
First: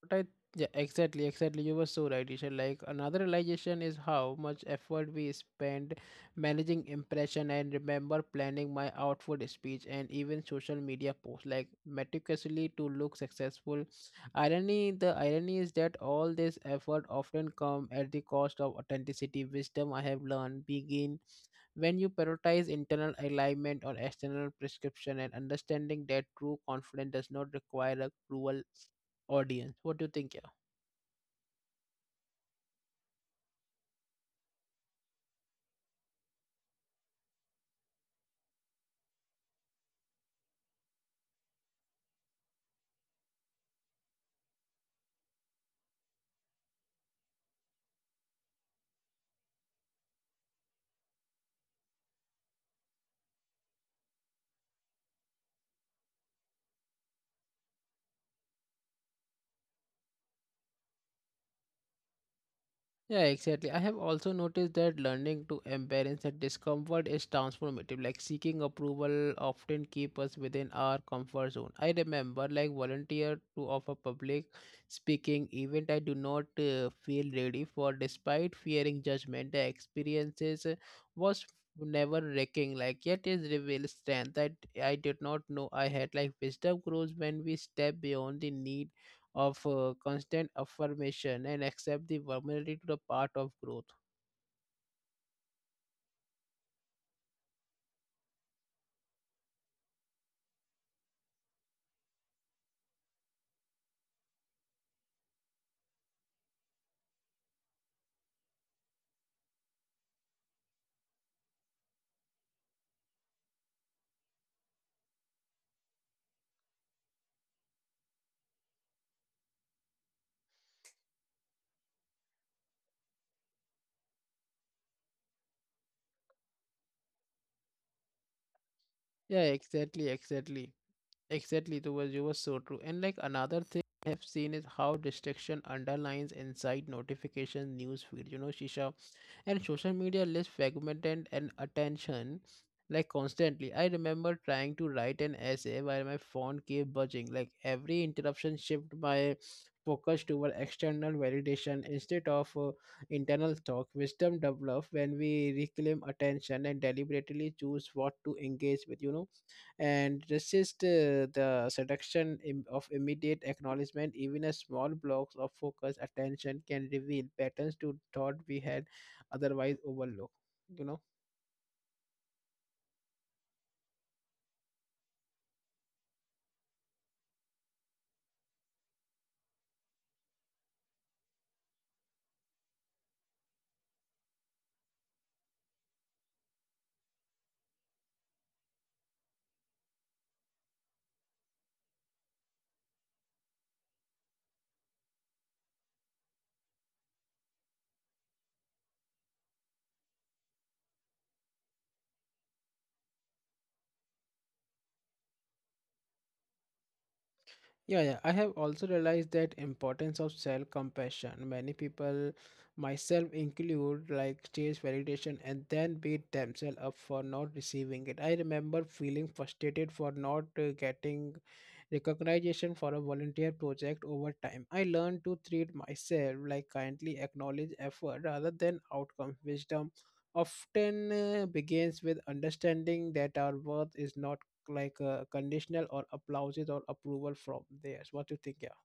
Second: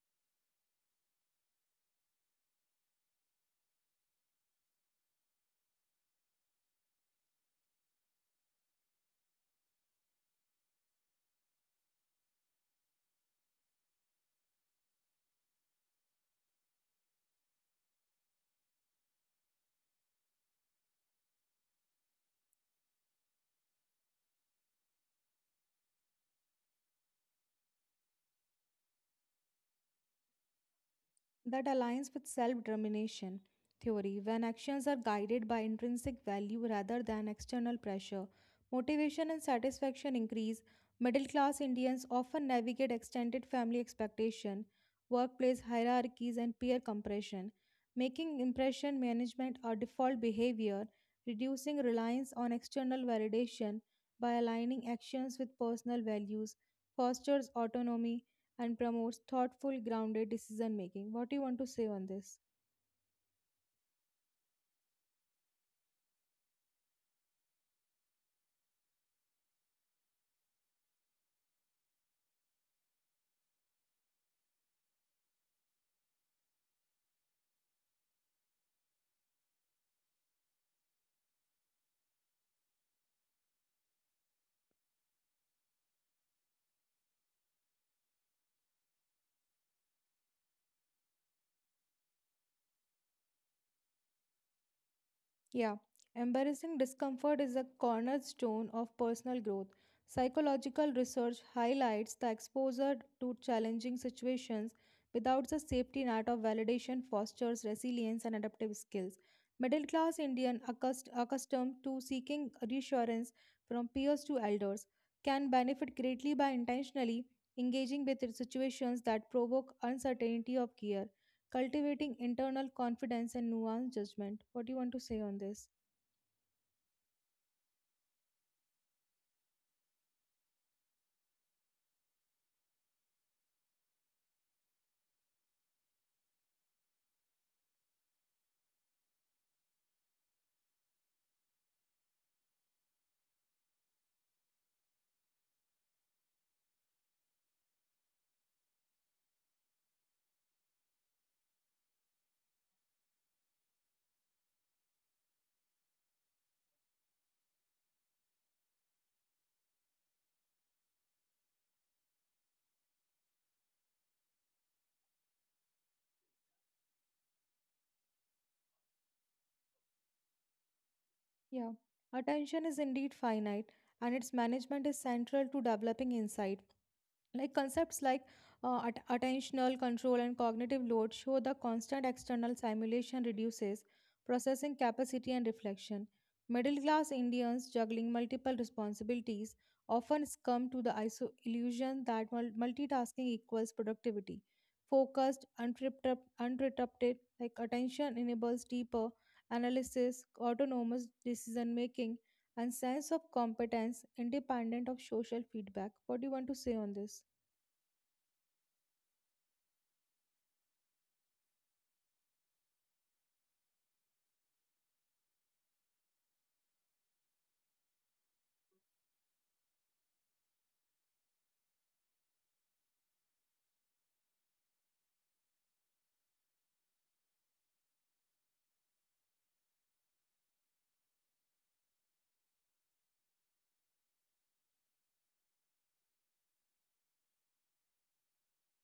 Speaker 1: But I, yeah, exactly, exactly. You were so right, Isha. Like another realization is how much effort we spend managing impression and remember planning my outward speech and even social media posts, like meticulously to look successful. Irony, the irony is that all this effort often come at the cost of authenticity. Wisdom, I have learned, begin when you prioritize internal alignment or external prescription, and understanding that true confidence does not require a cruel audience. What do you think, yeah?
Speaker 2: That aligns with self determination theory. When actions are guided by intrinsic value rather than external pressure, motivation and satisfaction increase. Middle class Indians often navigate extended family expectation, workplace hierarchies, and peer compression, making impression management a default behavior, reducing reliance on external validation by aligning actions with personal values, fosters autonomy and promotes thoughtful, grounded decision making. What do you want to say on this?
Speaker 1: Yeah, exactly. I have also noticed that learning to embrace that discomfort is transformative. Like seeking approval often keep us within our comfort zone. I remember like volunteer to offer public speaking event I do not uh, feel ready for, despite fearing judgment. The experiences uh, was never wrecking. Like yet is revealed strength that I did not know I had. Like wisdom grows when we step beyond the need of uh, constant affirmation and accept the vulnerability to the part of growth.
Speaker 2: Yeah, embarrassing discomfort is a cornerstone of personal growth. Psychological research highlights the exposure to challenging situations without the safety net of validation fosters resilience and adaptive skills. Middle class Indian accust- accustomed to seeking reassurance from peers to elders can benefit greatly by intentionally engaging with situations that provoke uncertainty of care cultivating internal confidence and nuanced judgment. What do you want to say on this?
Speaker 1: Yeah, exactly, exactly. Exactly, the was you were so true. And like another thing I have seen is how distraction underlines inside notification news feed. You know, Shisha, and social media less fragmented and attention like constantly. I remember trying to write an essay while my phone kept buzzing. Like every interruption shift my focus toward external validation instead of uh, internal thought. Wisdom develops when we reclaim attention and deliberately choose what to engage with. You know, and resist uh, the seduction im- of immediate acknowledgement. Even a small blocks of focused attention can reveal patterns to thought we had otherwise overlooked. You know.
Speaker 2: Yeah, attention is indeed finite and its management is central to developing insight. Like concepts like uh, at- attentional control and cognitive load show the constant external stimulation reduces processing capacity and reflection. Middle class Indians juggling multiple responsibilities often succumb to the iso- illusion that mul- multitasking equals productivity. Focused uninterrupt- uninterrupted like attention enables deeper analysis, autonomous decision making, and sense of competence independent of social feedback. What do you want to say on this?
Speaker 1: Yeah, yeah. I have also realized that importance of self-compassion. Many people, myself include, like chase validation and then beat themselves up for not receiving it. I remember feeling frustrated for not uh, getting recognition for a volunteer project. Over time, I learned to treat myself like kindly acknowledge effort rather than outcome. Wisdom often uh, begins with understanding that our worth is not like uh, conditional or applauses or approval from theirs. What do you think? Yeah.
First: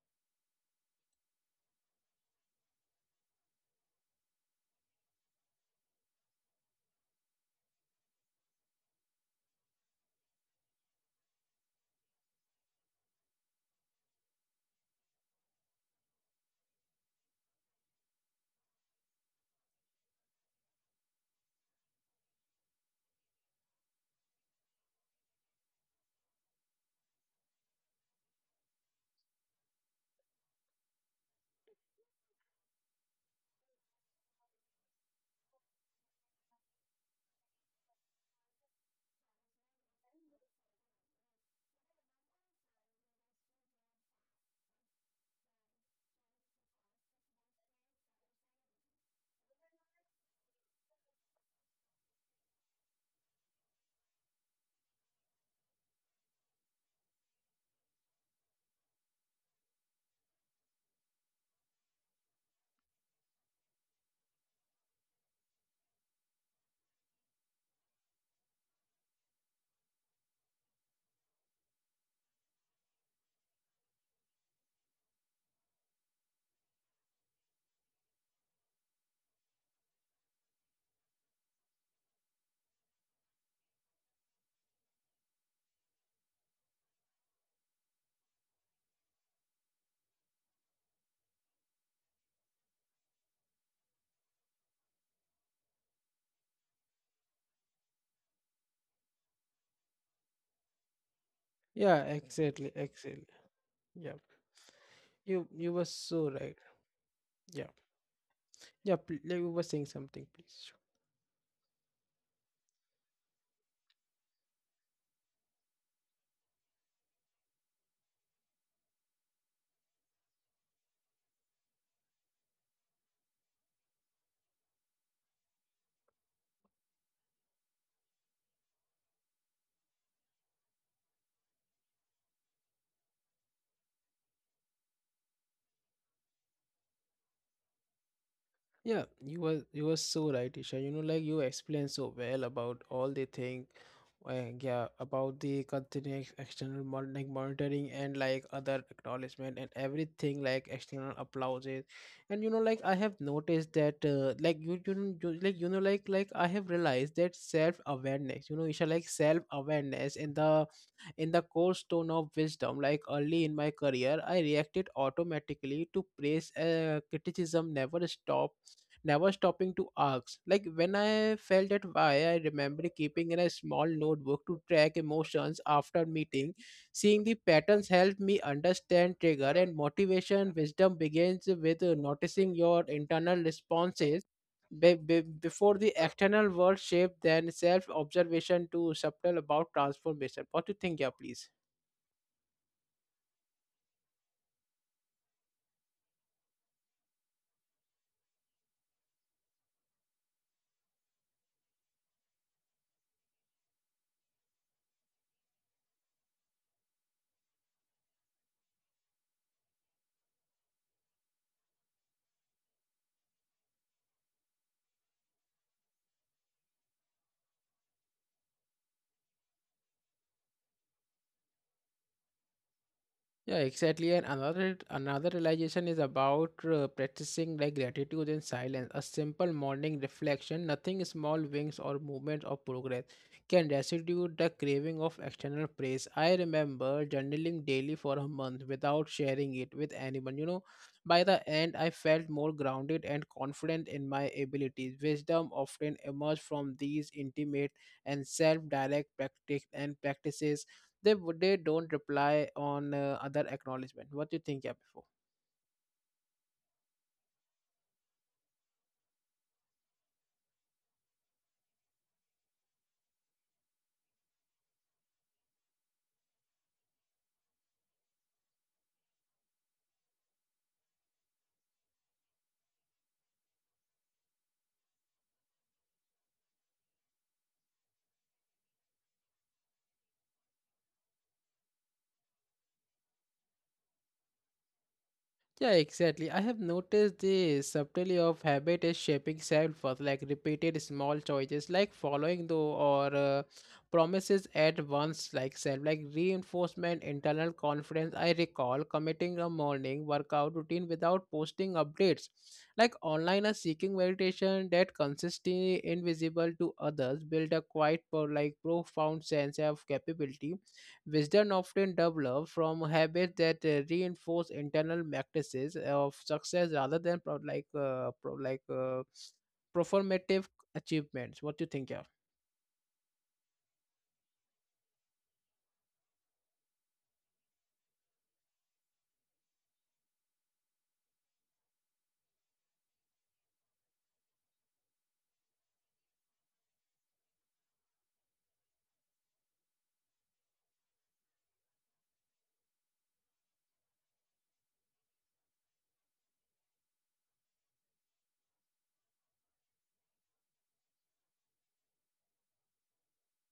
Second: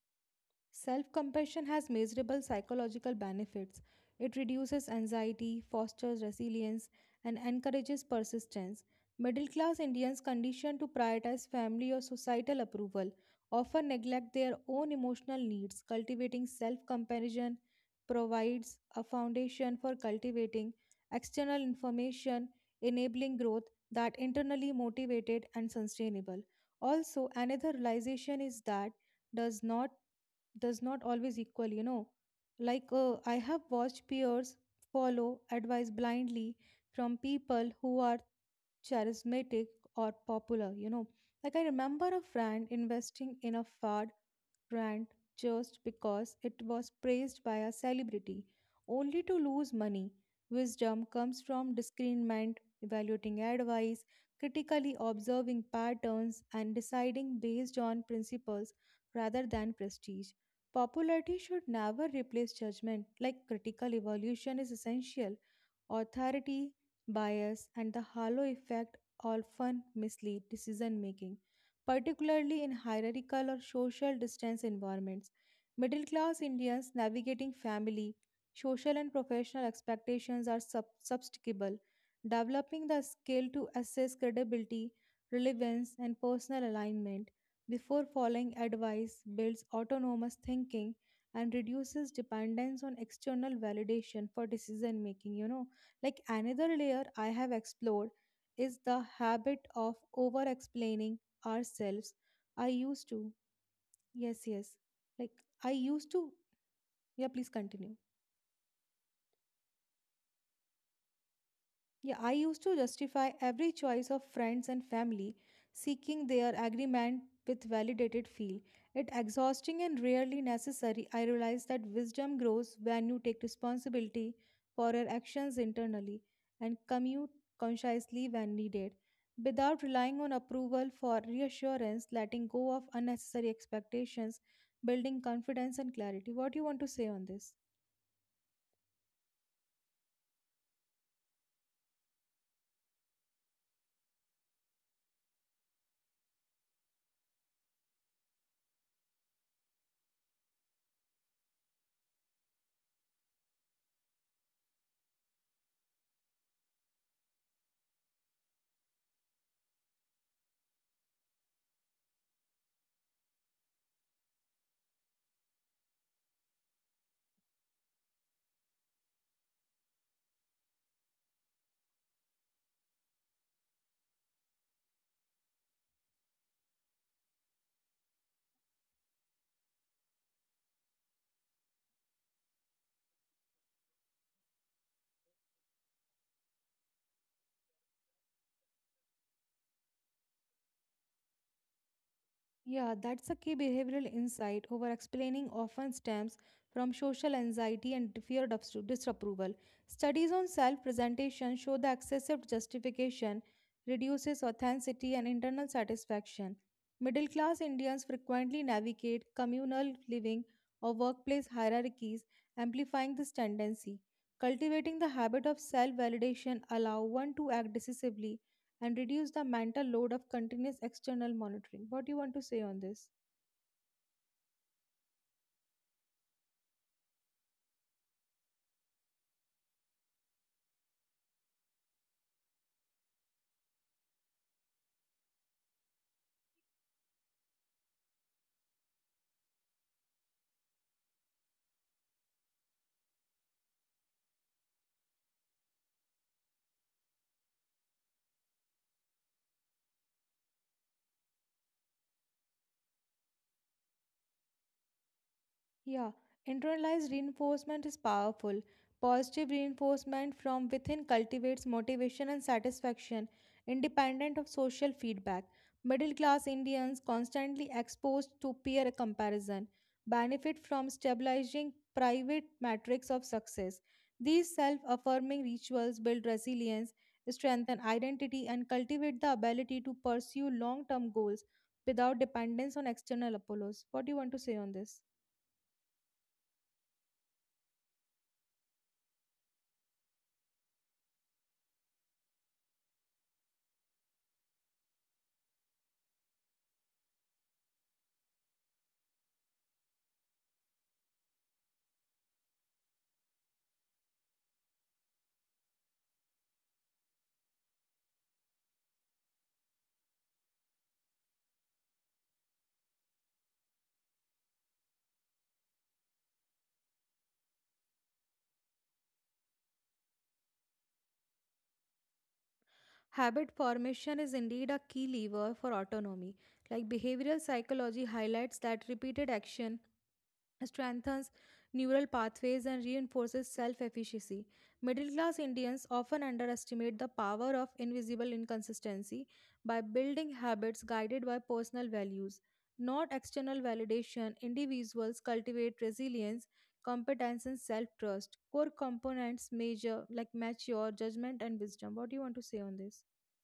Speaker 2: Self compassion has measurable psychological benefits. It reduces anxiety, fosters resilience, and encourages persistence. Middle class Indians, conditioned to prioritize family or societal approval, often neglect their own emotional needs. Cultivating self compassion provides a foundation for cultivating external information, enabling growth that internally motivated and sustainable. Also, another realization is that does not does not always equal, you know. Like, uh, I have watched peers follow advice blindly from people who are charismatic or popular, you know. Like, I remember a friend investing in a fad brand just because it was praised by a celebrity, only to lose money. Wisdom comes from discernment, evaluating advice, critically observing patterns, and deciding based on principles rather than prestige. Popularity should never replace judgment, like critical evaluation is essential. Authority, bias, and the halo effect often mislead decision making, particularly in hierarchical or social distance environments. Middle class Indians navigating family, social, and professional expectations are sub- substitutable, developing the skill to assess credibility, relevance, and personal alignment before following advice builds autonomous thinking and reduces dependence on external validation for decision making, you know. Like another layer I have explored is the habit of over explaining
Speaker 1: Yeah,
Speaker 2: ourselves. I
Speaker 1: exactly,
Speaker 2: used
Speaker 1: exactly.
Speaker 2: to,
Speaker 1: Yeah,
Speaker 2: yes, yes. Like
Speaker 1: you
Speaker 2: I
Speaker 1: you were
Speaker 2: used to,
Speaker 1: so right.
Speaker 2: yeah, please
Speaker 1: Yeah,
Speaker 2: continue.
Speaker 1: yeah. pl- like, You were saying something, please.
Speaker 2: Yeah, I used to justify every choice of friends and family, seeking their agreement with validated feel. It exhausting and rarely necessary. I realized that wisdom grows when you take responsibility for your actions internally and commute consciously when needed. Without relying on approval for reassurance, letting go of unnecessary expectations, building confidence and clarity. What do you want to say on this?
Speaker 1: Yeah, you were you were so right, Isha. You know, like you explained so well about all the thing, uh, yeah, about the continuous external mon- like monitoring and like other acknowledgement and everything like external applauses, and you know, like I have noticed that, uh, like you, you, know, you like you know, like like I have realized that self awareness, you know, Isha, like self awareness in the in the cold stone of wisdom. Like early in my career, I reacted automatically to praise. Uh, criticism never stopped never stopping to ask. Like when I felt that why, I remember keeping in a small notebook to track emotions after meeting. Seeing the patterns helped me understand trigger and motivation. Wisdom begins with uh, noticing your internal responses be, be, before the external world shape, then self observation to subtle about transformation. What do you think, yeah, please?
Speaker 2: Yeah, that's a key behavioral insight. Over explaining often stems from social anxiety and the fear of dis- disapproval. Studies on self presentation show that excessive justification reduces authenticity and internal satisfaction. Middle class Indians frequently navigate communal living or workplace hierarchies, amplifying this tendency. Cultivating the habit of self validation allows one to act decisively and reduce the mental load of continuous external monitoring. What do you want to say on this?
Speaker 1: Yeah, exactly. And another another realization is about uh, practicing like gratitude in silence. A simple morning reflection, nothing small wings or movements of progress, can residue the craving of external praise. I remember journaling daily for a month without sharing it with anyone. You know, by the end, I felt more grounded and confident in my abilities. Wisdom often emerges from these intimate and self-direct practice and practices. They would they don't reply on uh, other acknowledgement. What do you think, yeah, before?
Speaker 2: Yeah, internalized reinforcement is powerful. Positive reinforcement from within cultivates motivation and satisfaction, independent of social feedback. Middle class Indians, constantly exposed to peer comparison, benefit from stabilizing private metrics of success. These self affirming rituals build resilience, strengthen identity, and cultivate the ability to pursue long term goals without dependence on external apollos. What do you want to say on this?
Speaker 1: Yeah, exactly. I have noticed the subtlety of habit is shaping self worth, like repeated small choices, like following though, or uh, promises at once, like self, like reinforcement, internal confidence. I recall committing a morning workout routine without posting updates, like online or seeking meditation that consistently invisible to others, build a quite, pro- like profound sense of capability. Wisdom often develops from habits that uh, reinforce internal practices of success rather than pro- like uh, pro- like uh, performative achievements. What do you think, yeah?
Speaker 2: Habit formation is indeed a key lever for autonomy. Like behavioral psychology highlights that repeated action strengthens neural pathways and reinforces self efficacy. Middle class Indians often underestimate the power of invisible inconsistency by building habits guided by personal values, not external validation. Individuals cultivate resilience, competence, and self trust. Core components measure like mature judgment and wisdom. What do you want to say on this?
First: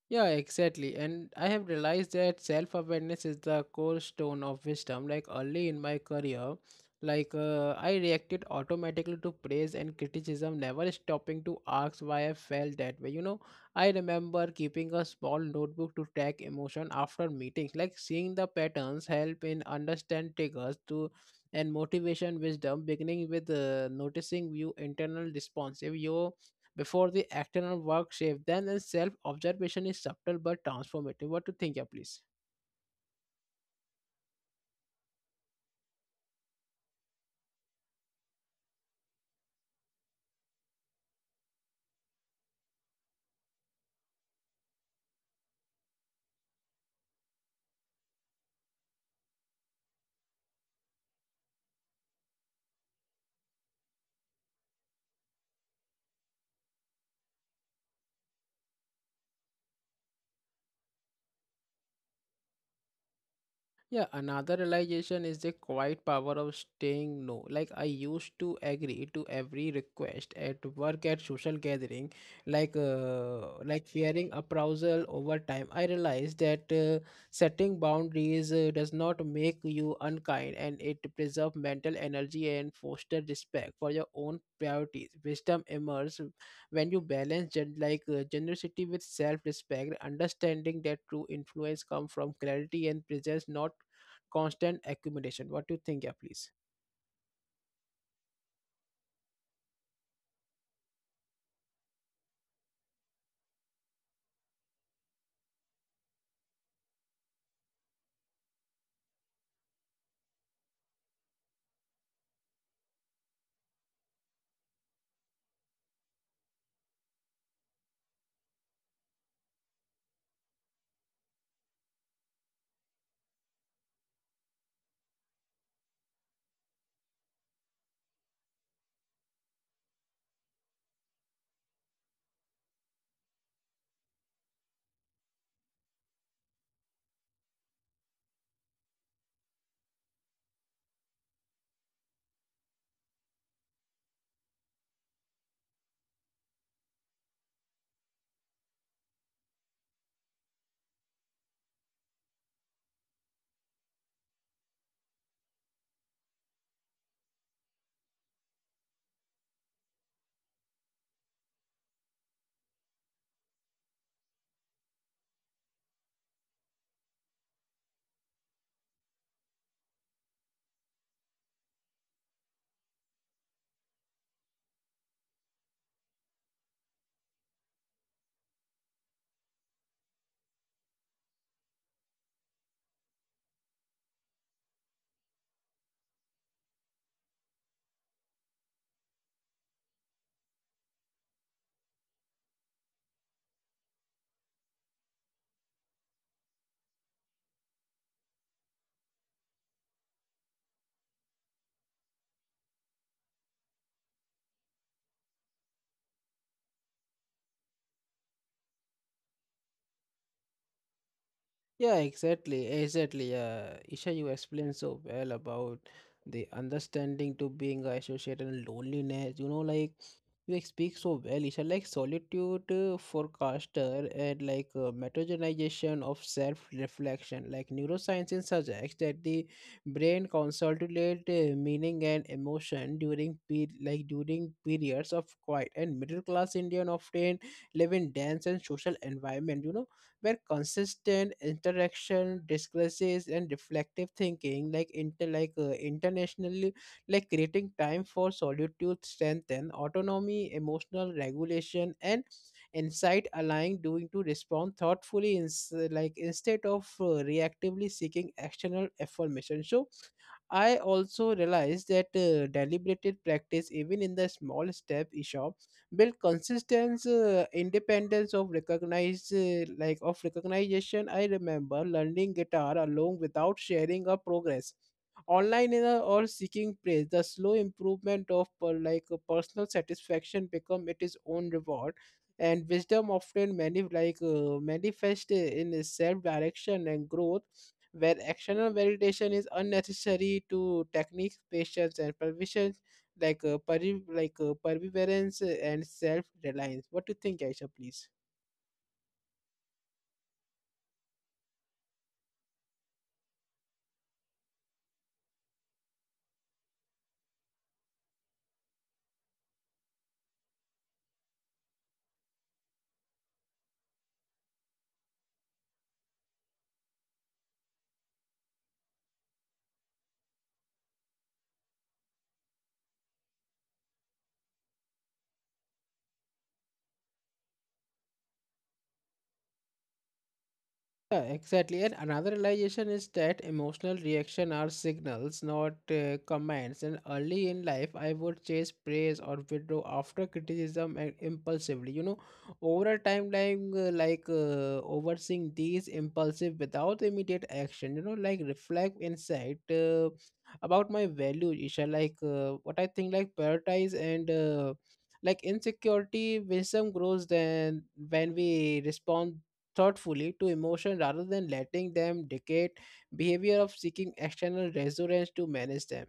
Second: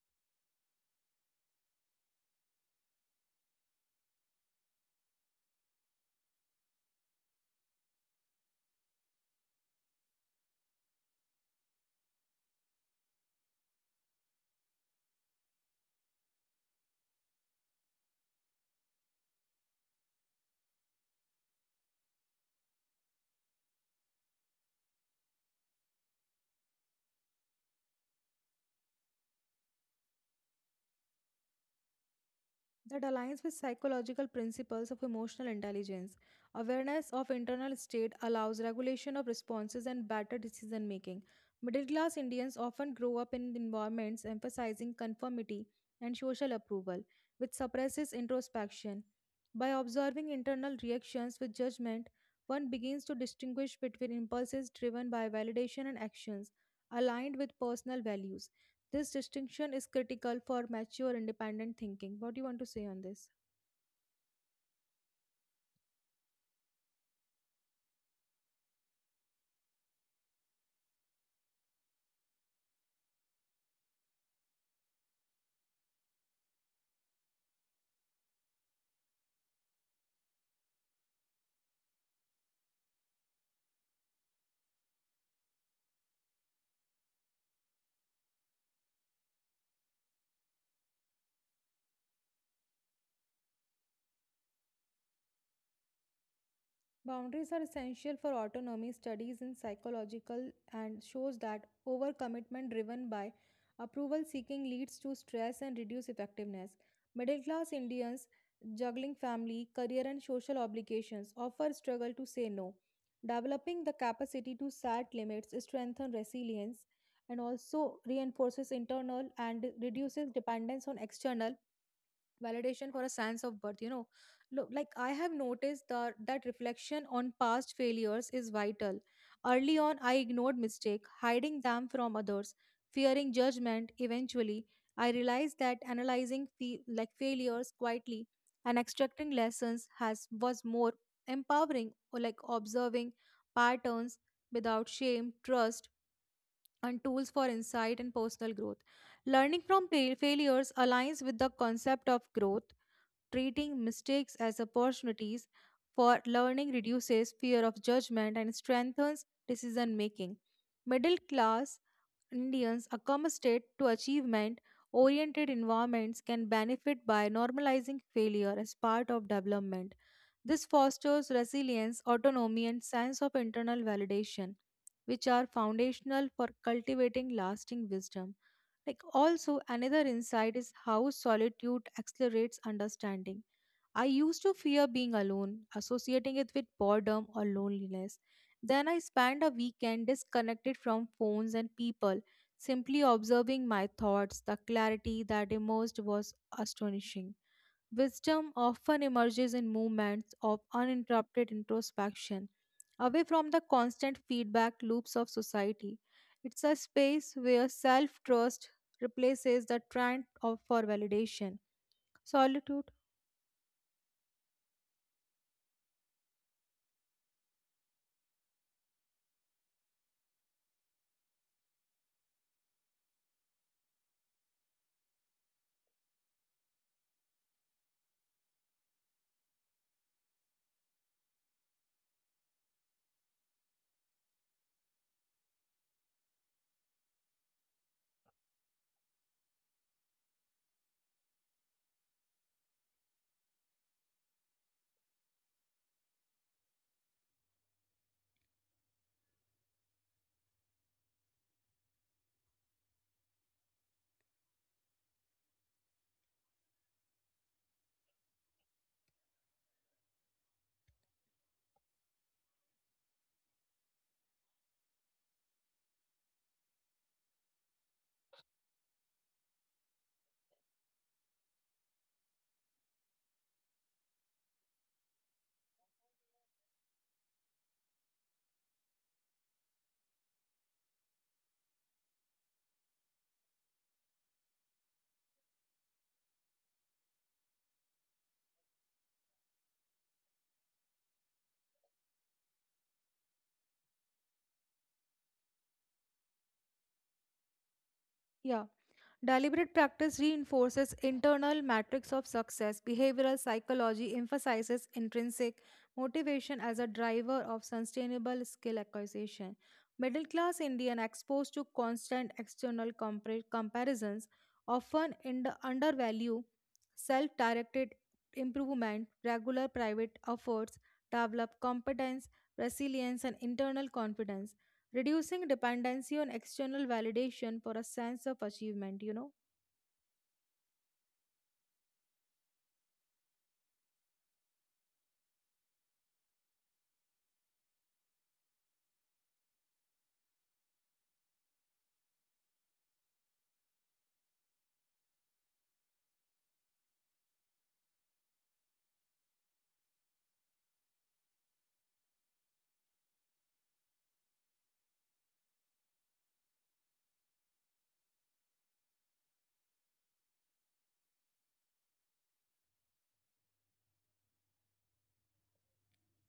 Speaker 1: Yeah, exactly. And I have realized that self awareness is the core stone of wisdom. Like early in my career, like uh, I reacted automatically to praise and criticism, never stopping to ask why I felt that way. You know, I remember keeping a small notebook to track emotion after meetings. Like seeing the patterns help in understand triggers to and motivation wisdom beginning with uh, noticing your internal response. If you before the external work shape. Then the self observation is subtle but transformative. What to think, yeah, please?
Speaker 2: That aligns with psychological principles of emotional intelligence. Awareness of internal state allows regulation of responses and better decision making. Middle class Indians often grow up in environments emphasizing conformity and social approval, which suppresses introspection. By observing internal reactions with judgment, one begins to distinguish between impulses driven by validation and actions aligned with personal values. This distinction is critical for mature independent thinking. What do you want to say on this?
Speaker 1: Yeah, another realization is the quiet power of staying no. Like I used to agree to every request at work at social gathering, like uh, like fearing appraisal over time. I realized that uh, setting boundaries uh, does not make you unkind, and it preserves mental energy and foster respect for your own priorities. Wisdom emerges when you balance gen- like uh, generosity with self-respect understanding that true influence comes from clarity and presence not constant accumulation. What do you think, yeah, please?
Speaker 2: Boundaries are essential for autonomy studies in psychological and shows that overcommitment driven by approval seeking leads to stress and reduced effectiveness. Middle class Indians juggling family, career and social obligations often struggle to say no. Developing the capacity to set limits strengthens resilience and also reinforces internal and reduces dependence on external validation for a sense of worth, you know. Look, like I have noticed that that reflection on past failures is vital. Early on I ignored mistake hiding them from others fearing judgment. Eventually, I realized that analyzing fe- like failures quietly and extracting lessons has was more empowering, or like observing patterns without shame trust and tools for insight and personal growth. Learning from fail- failures aligns with the concept of growth. Treating mistakes as opportunities for learning reduces fear of judgment and strengthens decision making. Middle class Indians accustomed to achievement oriented environments can benefit by normalizing failure as part of development. This fosters resilience, autonomy, and sense of internal validation, which are foundational for cultivating lasting wisdom. Like, also, another insight is how solitude accelerates understanding. I used to fear being alone, associating it with boredom or loneliness. Then I spent a weekend disconnected from phones and people, simply observing my thoughts. The clarity that emerged was astonishing. Wisdom often emerges in moments of uninterrupted introspection, away from the constant feedback loops of society. It's a space where self trust replaces the trend of, for validation.
Speaker 1: Yeah, exactly,
Speaker 2: Solitude,
Speaker 1: exactly. Yeah, Isha, you explained so well about the understanding to being associated and loneliness. You know, like you speak so well, Isha, like solitude uh, forecaster and like uh, metagenization of self-reflection. Like neuroscience suggests that the brain consolidates uh, meaning and emotion during pe- like during periods of quiet. And middle-class Indian often live in dense and social environment, you know, where consistent interaction, discourses, and reflective thinking, like inter like uh, international like creating time for solitude strength, and autonomy emotional regulation and insight allowing doing to respond thoughtfully ins- like instead of uh, reactively seeking external affirmation. So I also realized that uh, deliberated practice, even in the small step, Ishop, build consistent uh, independence of recognize uh, like of recognition. I remember learning guitar alone without sharing a progress online is a- all seeking praise the slow improvement of per, like uh, personal satisfaction become it is own reward and wisdom often many like uh, manifest in a self direction and growth where external validation is unnecessary to techniques patience and pervision like uh, peri- like uh, perseverance and self reliance. What do you think, Aisha, please?
Speaker 2: yeah. Deliberate practice reinforces internal metrics of success. Behavioral psychology emphasizes intrinsic motivation as a driver of sustainable skill acquisition. Middle class Indian exposed to constant external compar- comparisons often ind- undervalue self directed improvement, regular private efforts, develop competence, resilience, and internal confidence reducing dependency on external validation for a sense of achievement, you know.
Speaker 1: Yeah, exactly. And another realization is that emotional reaction are signals, not uh, commands. And early in life, I would chase praise or withdraw after criticism and impulsively. You know, over time, like, uh, like uh, overseeing these impulsive without immediate action. You know, like reflect insight uh, about my value, Isha. Like uh, what I think, like prioritize and. Uh, like insecurity wisdom grows then when we respond thoughtfully to emotion rather than letting them dictate behavior of seeking external reassurance to manage them.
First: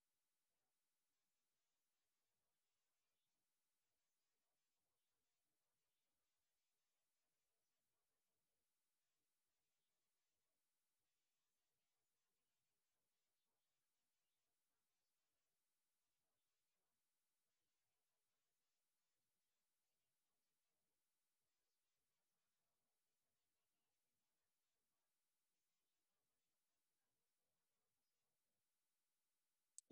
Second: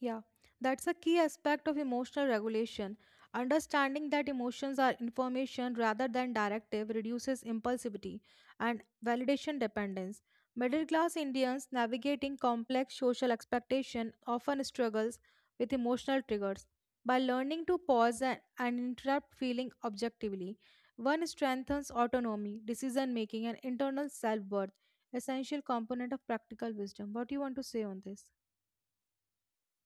Speaker 2: Yeah, that's a key aspect of emotional regulation. Understanding that emotions are information rather than directive reduces impulsivity and validation dependence. Middle class Indians navigating complex social expectation often struggles with emotional triggers. By learning to pause and, and interrupt feeling objectively, one strengthens autonomy, decision making, and internal self worth, essential component of practical wisdom. What do you want to say on this?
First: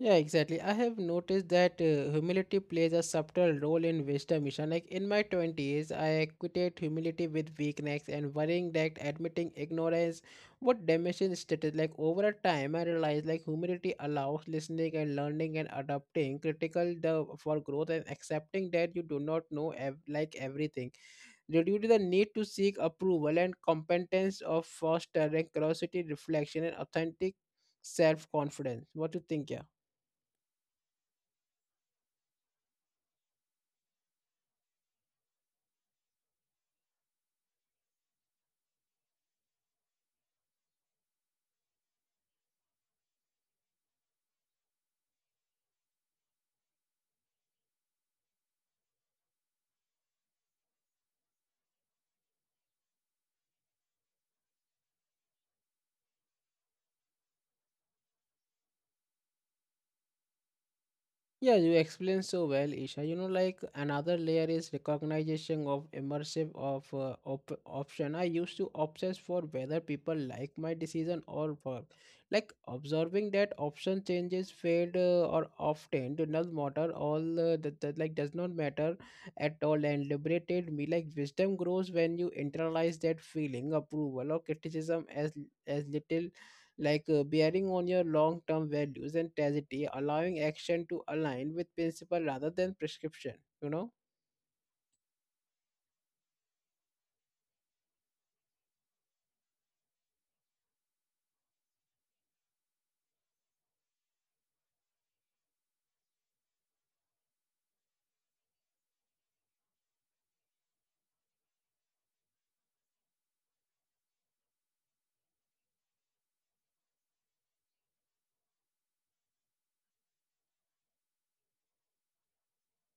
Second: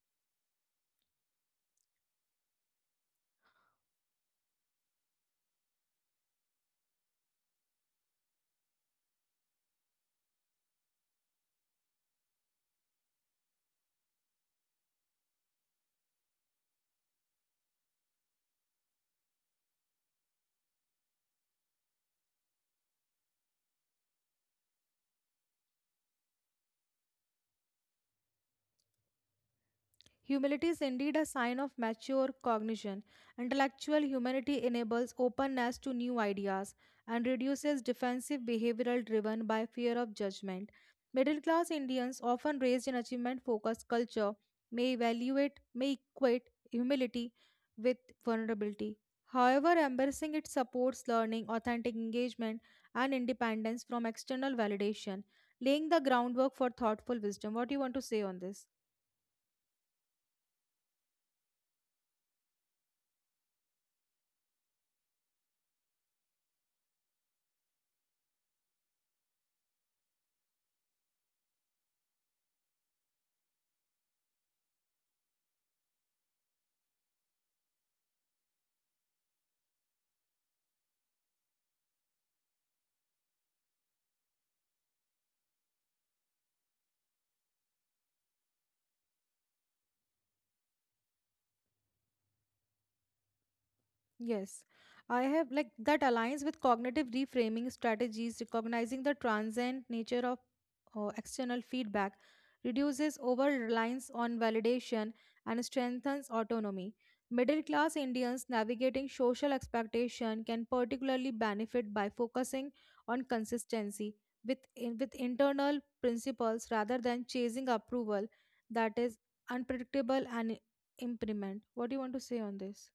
Speaker 1: Yeah, exactly. I have noticed that uh, humility plays a subtle role in wisdom, Ishan. Like in my twenties, I equated humility with weakness and worrying that admitting ignorance would damage its status. Like over a time, I realized like humility allows listening and learning and adopting critical the for growth and accepting that you do not know ev- like everything due to the need to seek approval and competence of fostering curiosity, reflection, and authentic self-confidence. What do you think, yeah?
Speaker 2: Humility is indeed a sign of mature cognition. Intellectual humanity enables openness to new ideas and reduces defensive behavioral driven by fear of judgment. Middle class Indians, often raised in achievement focused culture, may evaluate, may equate humility with vulnerability. However, embracing it supports learning, authentic engagement, and independence from external validation, laying the groundwork for thoughtful wisdom. What do you want to say on this?
Speaker 1: Yeah, you explained so well, Isha. You know, like another layer is recognition of immersive of uh, op- option. I used to obsess for whether people like my decision or work. Like observing that option changes fade uh, or often do not matter all uh, that, that like does not matter at all and liberated me. Like wisdom grows when you internalize that feeling, approval or criticism as as little like uh, bearing on your long term values and tragedy, allowing action to align with principle rather than prescription, you know.
Speaker 2: Yes, I have like that aligns with cognitive reframing strategies, recognizing the transient nature of uh, external feedback, reduces over reliance on validation, and strengthens autonomy. Middle class Indians navigating social expectation can particularly benefit by focusing on consistency with, in, with internal principles rather than chasing approval that is unpredictable and impermanent. What do you want to say on this?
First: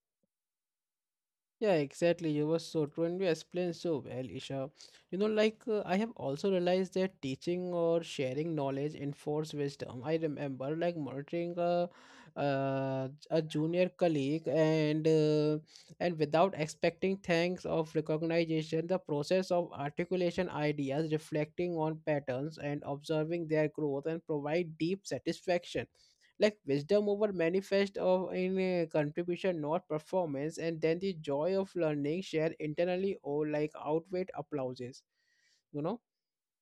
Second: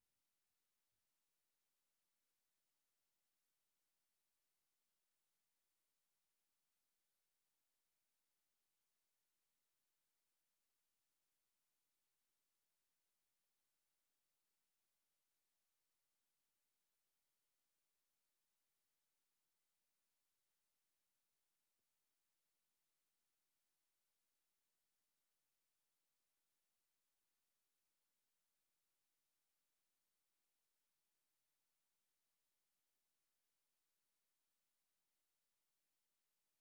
Speaker 1: Yeah, exactly. You were so true, and you explained so well, Isha. You know, like uh, I have also realized that teaching or sharing knowledge enforce wisdom. I remember like monitoring a uh, a junior colleague and uh, and without expecting thanks of recognition, the process of articulation ideas, reflecting on patterns, and observing their growth and provide deep satisfaction like wisdom over manifest of in uh, contribution not performance and then the joy of learning share internally or like outweigh applauses, you know.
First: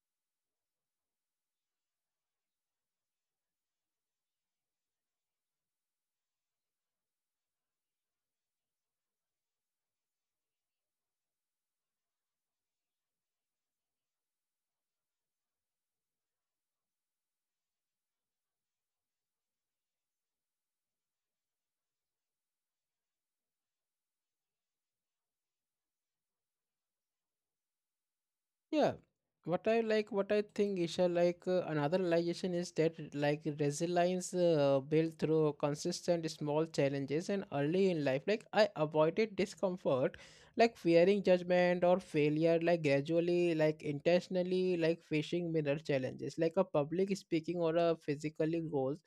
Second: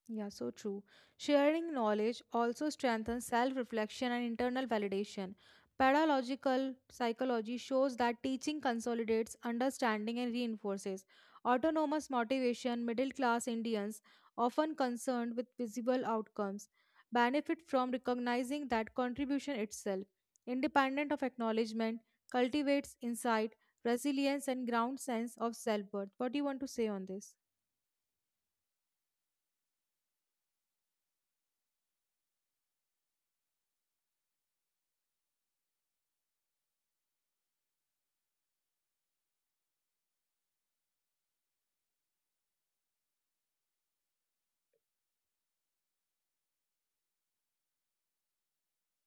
Speaker 2: Yeah, so true. Sharing knowledge also strengthens self reflection and internal validation. Pedagogical psychology shows that teaching consolidates understanding and reinforces. Autonomous motivation, middle class Indians often concerned with visible outcomes, benefit from recognizing that contribution itself, independent of acknowledgement, cultivates insight, resilience, and ground sense of self worth. What do you want to say on this?
Speaker 1: Yeah, what I like, what I think, Isha, like uh, another realization is that like resilience uh, built through consistent small challenges and early in life. Like I avoided discomfort, like fearing judgment or failure, like gradually, like intentionally, like facing mirror challenges, like a public speaking or a physically goals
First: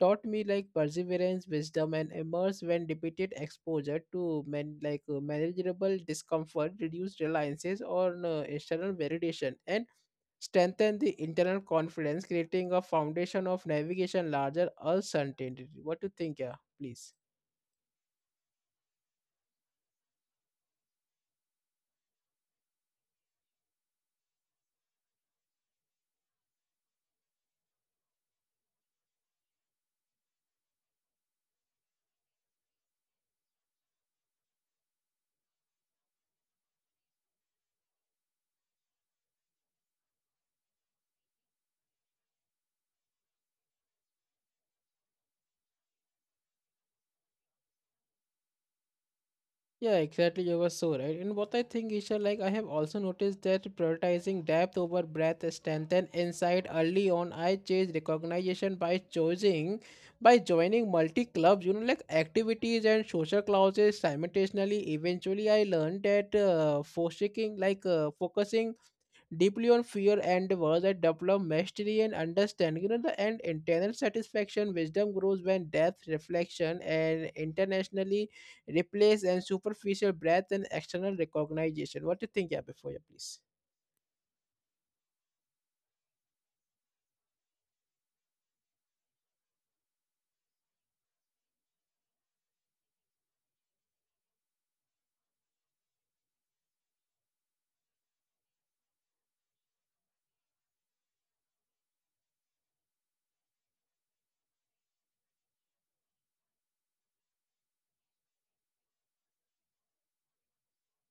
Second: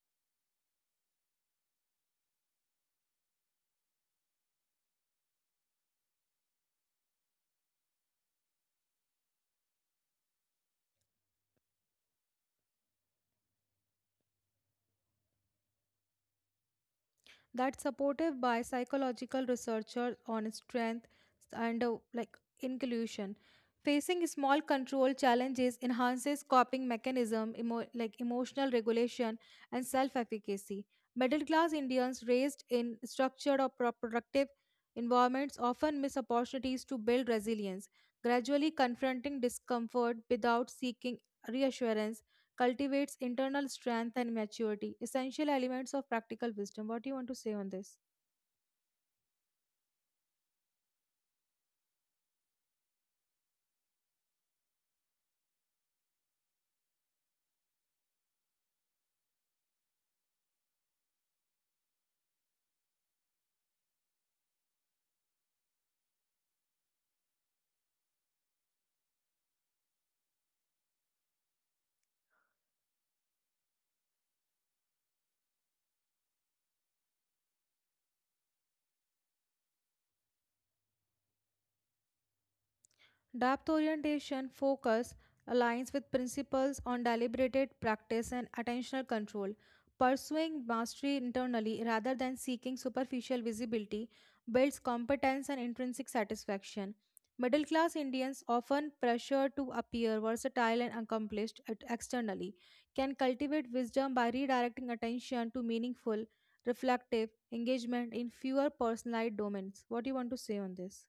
Speaker 1: taught me like perseverance, wisdom, and immerse when repeated exposure to man like uh, manageable discomfort, reduce reliances on uh, external validation, and strengthen the internal confidence, creating a foundation of navigation larger uncertainty. What do you think, yeah? Please.
Speaker 2: That's supported by psychological researchers on strength and uh, like inclusion facing small control challenges enhances coping mechanism emo- like emotional regulation and self efficacy. Middle class Indians raised in structured or pro- productive environments often miss opportunities to build resilience gradually confronting discomfort without seeking reassurance cultivates internal strength and maturity, essential elements of practical wisdom. What do you want to say on this?
Speaker 1: Yeah, exactly. You were so right. And what I think, Isha, like I have also noticed that prioritizing depth over breadth, strength, and insight early on, I chase recognition by choosing, by joining multi clubs, you know, like activities and social classes simultaneously. Eventually, I learned that uh, focusing, like uh, focusing deeply on fear and endeavors and develop mastery and understanding. You know, the end internal satisfaction, wisdom grows when depth, reflection, and internationally replace and superficial breadth and external recognition. What do you think, yeah, before you please?
Speaker 2: Depth orientation focus aligns with principles on deliberated practice and attentional control. Pursuing mastery internally rather than seeking superficial visibility builds competence and intrinsic satisfaction. Middle class Indians, often pressured to appear versatile and accomplished at- externally, can cultivate wisdom by redirecting attention to meaningful, reflective engagement in fewer personalized domains. What do you want to say on this?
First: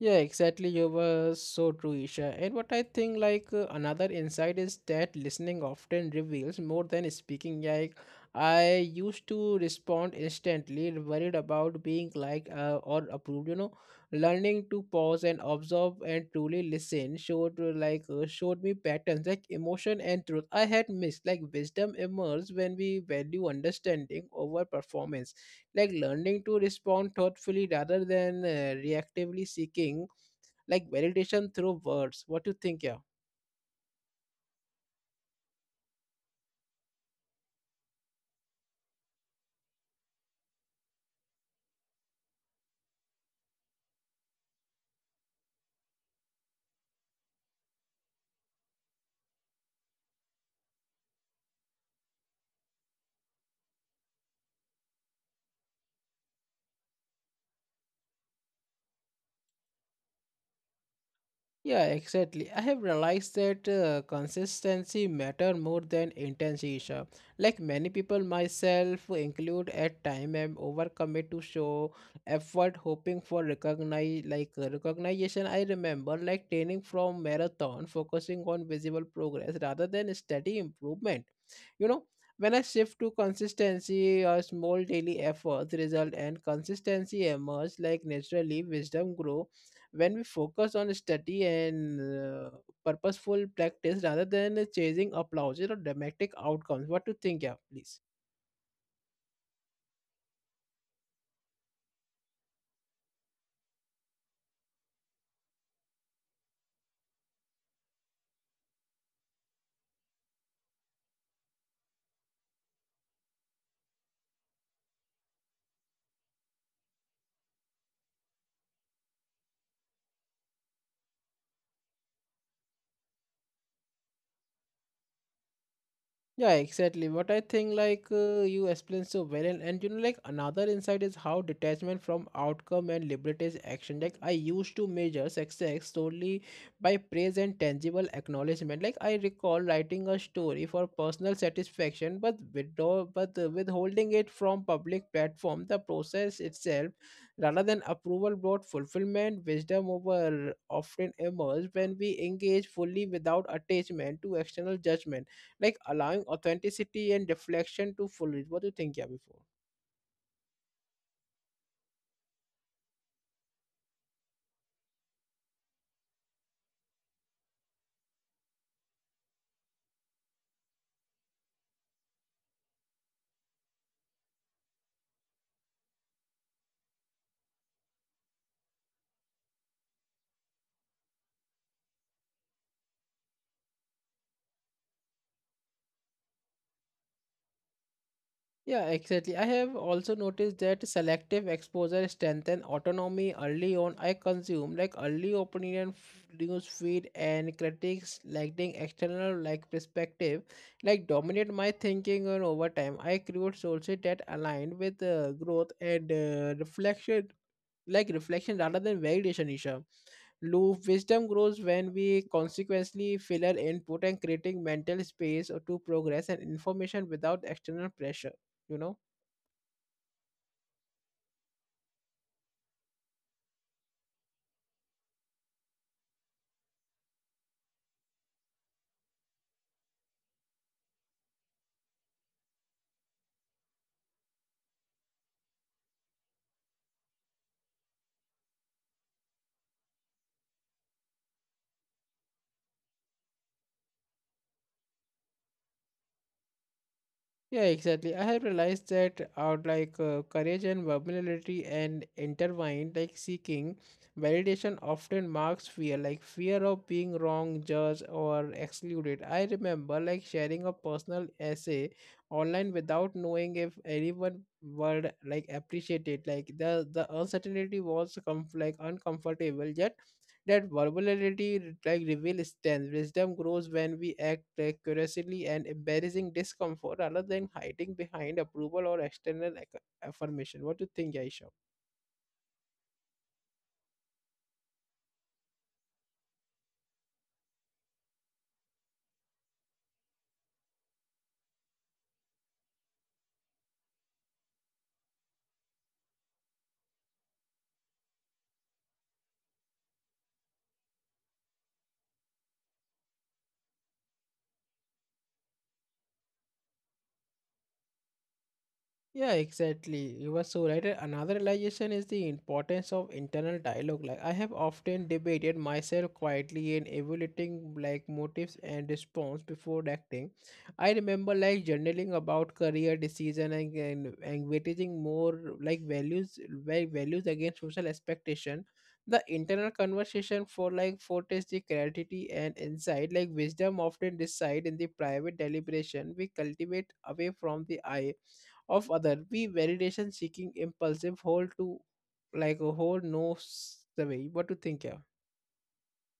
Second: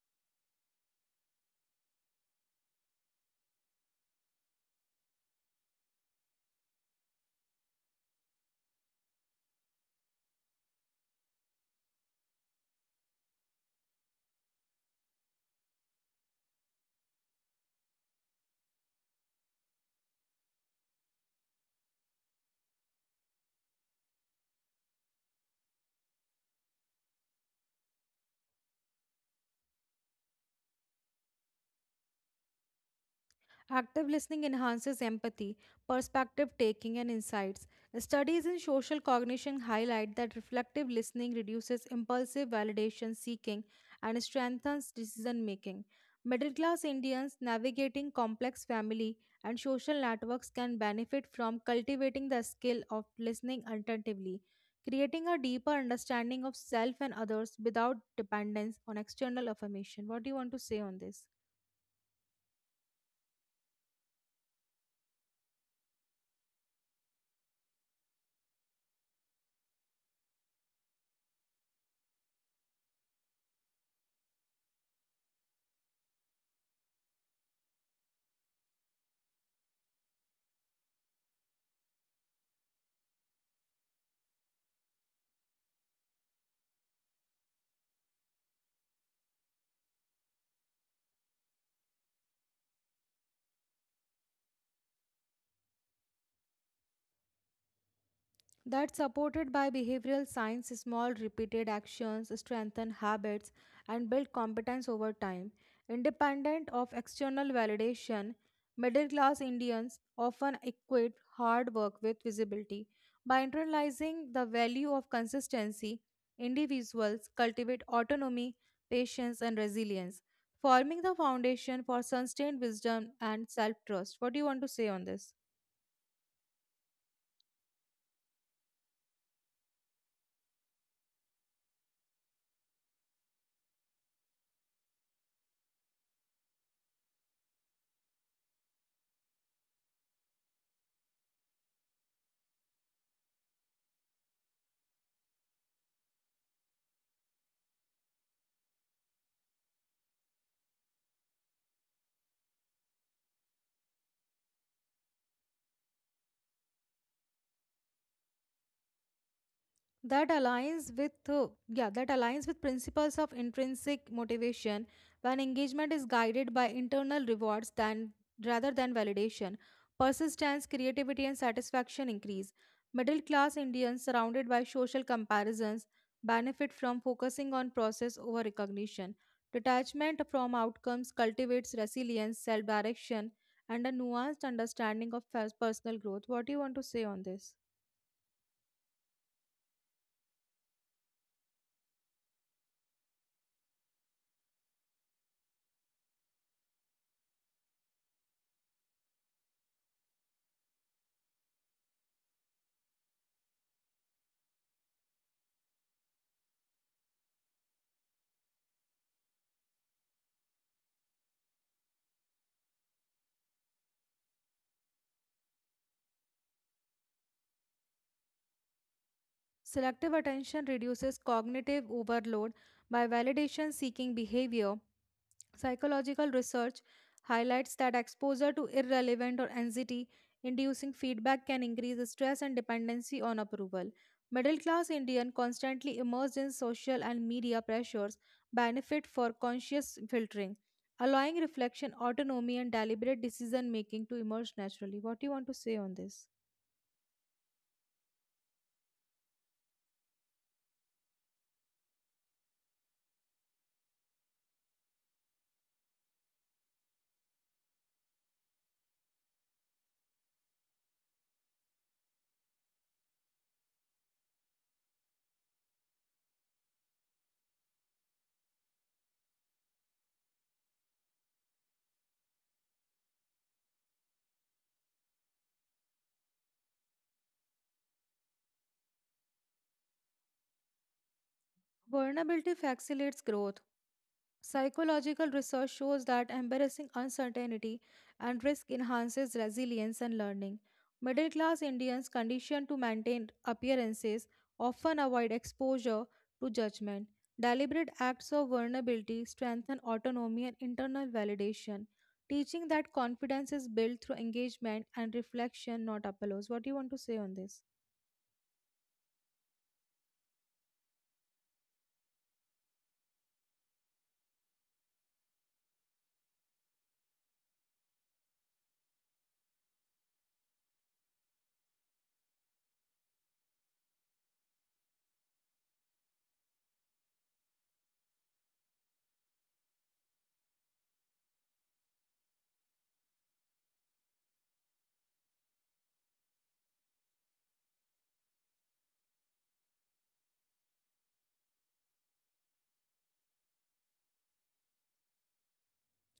Speaker 1: Yeah, exactly. You were so true, Isha. And what I think, like uh, another insight is that listening often reveals more than speaking. Like I used to respond instantly, worried about being like uh, or approved. You know, learning to pause and observe and truly listen showed uh, like uh, showed me patterns like emotion and truth I had missed. Like wisdom emerges when we value understanding over performance like learning to respond thoughtfully rather than uh, reactively seeking like validation through words. What do you think, yeah?
Speaker 2: Active listening enhances empathy, perspective taking, and insights. Studies in social cognition highlight that reflective listening reduces impulsive validation seeking and strengthens decision making. Middle class Indians navigating complex family and social networks can benefit from cultivating the skill of listening attentively, creating a deeper understanding of self and others without dependence on external affirmation. What do you want to say on this?
Speaker 1: Yeah, exactly. I have realized that uh, consistency matter more than intensity. Isha. Like many people, myself include, at time I'm overcommit to show effort, hoping for recognize like uh, recognition. I remember like training from marathon, focusing on visible progress rather than steady improvement. You know, when I shift to consistency, a small daily efforts result and consistency emerge like naturally wisdom grow when we focus on study and uh, purposeful practice rather than chasing applause or dramatic outcomes. What do you think, yeah, please?
Speaker 2: That's supported by behavioral science, small repeated actions strengthen habits and build competence over time. Independent of external validation, middle class Indians often equate hard work with visibility. By internalizing the value of consistency, individuals cultivate autonomy, patience, and resilience, forming the foundation for sustained wisdom and self trust. What do you want to say on this?
Speaker 1: Yeah, exactly. What I think, like uh, you explained so well, and, and you know, like another insight is how detachment from outcome and liberates action. Like I used to measure success solely by praise and tangible acknowledgement. Like I recall writing a story for personal satisfaction, but withdraw, but uh, withholding it from public platform. The process itself, rather than approval, brought fulfillment. Wisdom over often emerge when we engage fully without attachment to external judgment like allowing authenticity and reflection to full it. What do you think, yeah, before?
Speaker 2: That aligns with uh, yeah that aligns with principles of intrinsic motivation when engagement is guided by internal rewards than rather than validation, persistence, creativity, and satisfaction increase. Middle class Indians surrounded by social comparisons benefit from focusing on process over recognition. Detachment from outcomes cultivates resilience, self direction, and a nuanced understanding of pers- personal growth. What do you want to say on this?
Speaker 1: Yeah, exactly. I have also noticed that selective exposure strengthen autonomy early on. I consume like early opinion f- news feed and critics lacking external like perspective, like dominate my thinking and over time I create sources that aligned with uh, growth and uh, reflection, like reflection rather than validation, Isha. Loop. Wisdom grows when we consequently fill our input and creating mental space to progress and information without external pressure, you know.
Speaker 2: Selective attention reduces cognitive overload by validation seeking behavior. Psychological research highlights that exposure to irrelevant or anxiety inducing feedback can increase stress and dependency on approval. Middle class Indian constantly immersed in social and media pressures benefit for conscious filtering, allowing reflection, autonomy, and deliberate decision making to emerge naturally. What do you want to say on this?
Speaker 1: Yeah, exactly. I have realized that out like uh, courage and vulnerability and intertwined, like seeking validation often marks fear, like fear of being wrong, judged, or excluded. I remember like sharing a personal essay online without knowing if anyone would like appreciate it. Like the the uncertainty was com- like uncomfortable, yet that vulnerability like reveals strength. Wisdom grows when we act like curiously and embarrassing discomfort rather than hiding behind approval or external ac- affirmation. What do you think, Aisha?
Speaker 2: Vulnerability facilitates growth. Psychological research shows that embarrassing uncertainty and risk enhances resilience and learning. Middle class Indians conditioned to maintain appearances often avoid exposure to judgment. Deliberate acts of vulnerability strengthen autonomy and internal validation, teaching that confidence is built through engagement and reflection, not applause. What do you want to say on this?
Speaker 1: Yeah, exactly. You were so right. And another realization is the importance of internal dialogue. Like I have often debated myself quietly in evaluating like motives and response before acting. I remember like journaling about career decision and, and, and weighting more like values va- values against social expectation. The internal conversation for like fortes the clarity and insight, like wisdom often decide in the private deliberation we cultivate away from the eye of other. We validation seeking impulsive hold to like a hold knows the way. What to think, yeah?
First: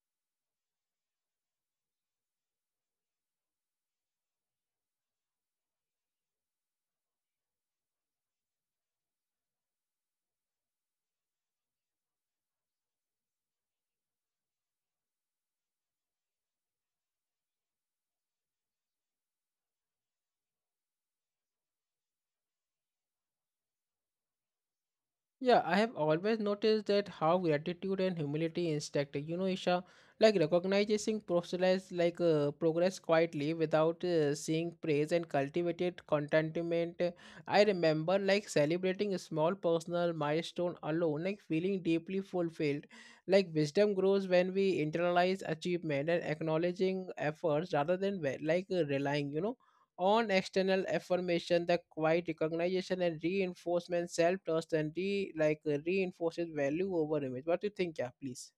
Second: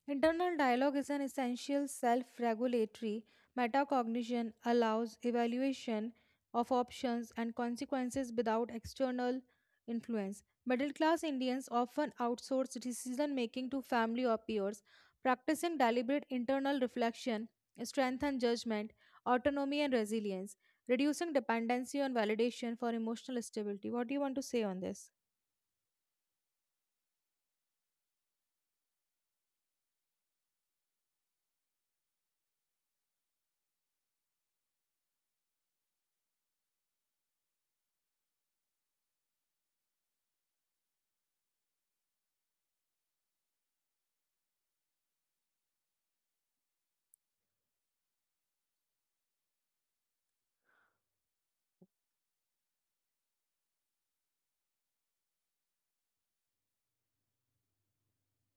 Speaker 2: Internal dialogue is an essential self regulatory metacognition, allows evaluation of options and consequences without external influence. Middle class Indians often outsource decision making to family or peers. Practicing deliberate internal reflection strengthens judgment, autonomy, and resilience, reducing dependency on validation for emotional stability. What do you want to say on this?
Speaker 1: Yeah, I have always noticed that how gratitude and humility instruct. You know, Isha, like recognizing process like uh, progress quietly without uh, seeing praise and cultivated contentment. I remember like celebrating a small personal milestone alone, like feeling deeply fulfilled. Like wisdom grows when we internalize achievement and acknowledging efforts rather than ve- like uh, relying. You know on external affirmation the quiet recognition and reinforcement self-trust and re like uh, reinforces value over image. What do you think, yeah, please?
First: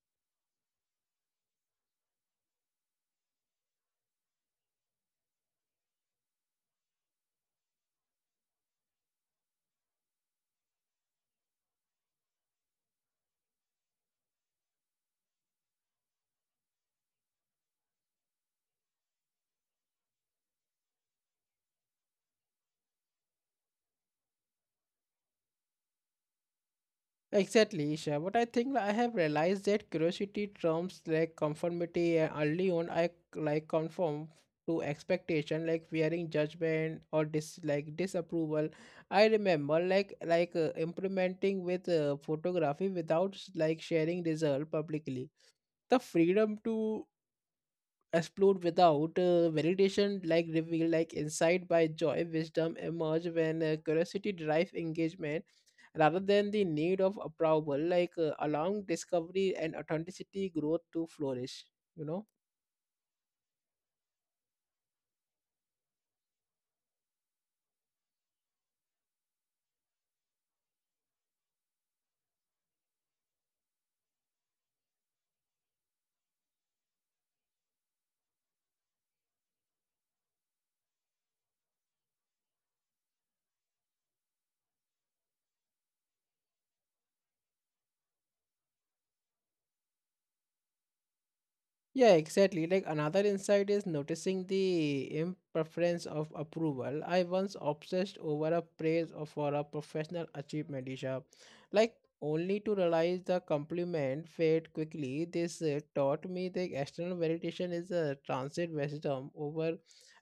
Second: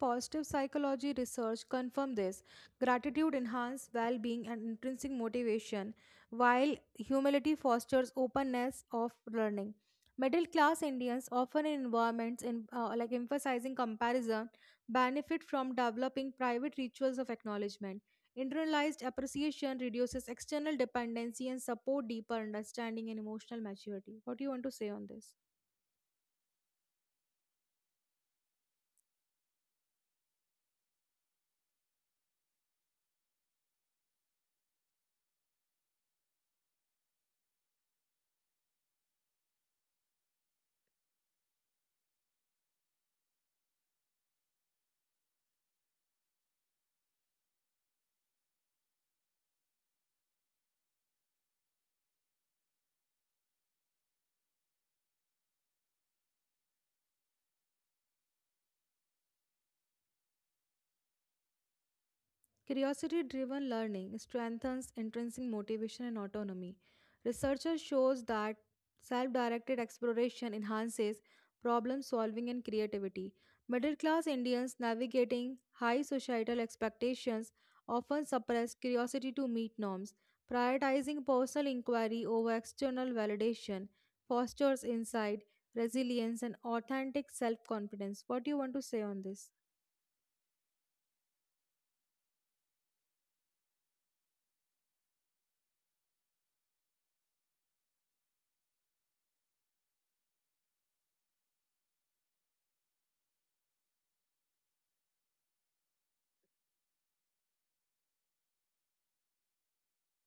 Speaker 2: Positive psychology research confirms this. Gratitude enhances well being and intrinsic motivation, while humility fosters openness of learning. Middle class Indians, often in environments in, uh, like emphasizing comparison, benefit from developing private rituals of acknowledgement. Internalized appreciation reduces external dependency and support deeper understanding and emotional maturity. What do you want to say on this?
Speaker 1: Exactly, Isha. What I think, like, I have realized that curiosity trumps like conformity and early on I like conform to expectation like fearing judgment or dis like disapproval. I remember like like uh, implementing with uh, photography without like sharing result publicly the freedom to explored without uh, validation like reveal like insight by joy wisdom emerge when uh, curiosity drives engagement rather than the need of approval like uh, allowing discovery and authenticity growth to flourish, you know.
Speaker 2: Curiosity driven learning strengthens intrinsic motivation and autonomy. Researchers shows that self directed exploration enhances problem solving and creativity. Middle class Indians navigating high societal expectations often suppress curiosity to meet norms. Prioritizing personal inquiry over external validation fosters insight, resilience, and authentic self confidence. What do you want to say on this?
Speaker 1: Yeah, exactly. Like another insight is noticing the imperfections of approval. I once obsessed over a praise of- for a professional achievement, Isha. Like only to realize the compliment fade quickly. This uh, taught me that external validation is a transit wisdom over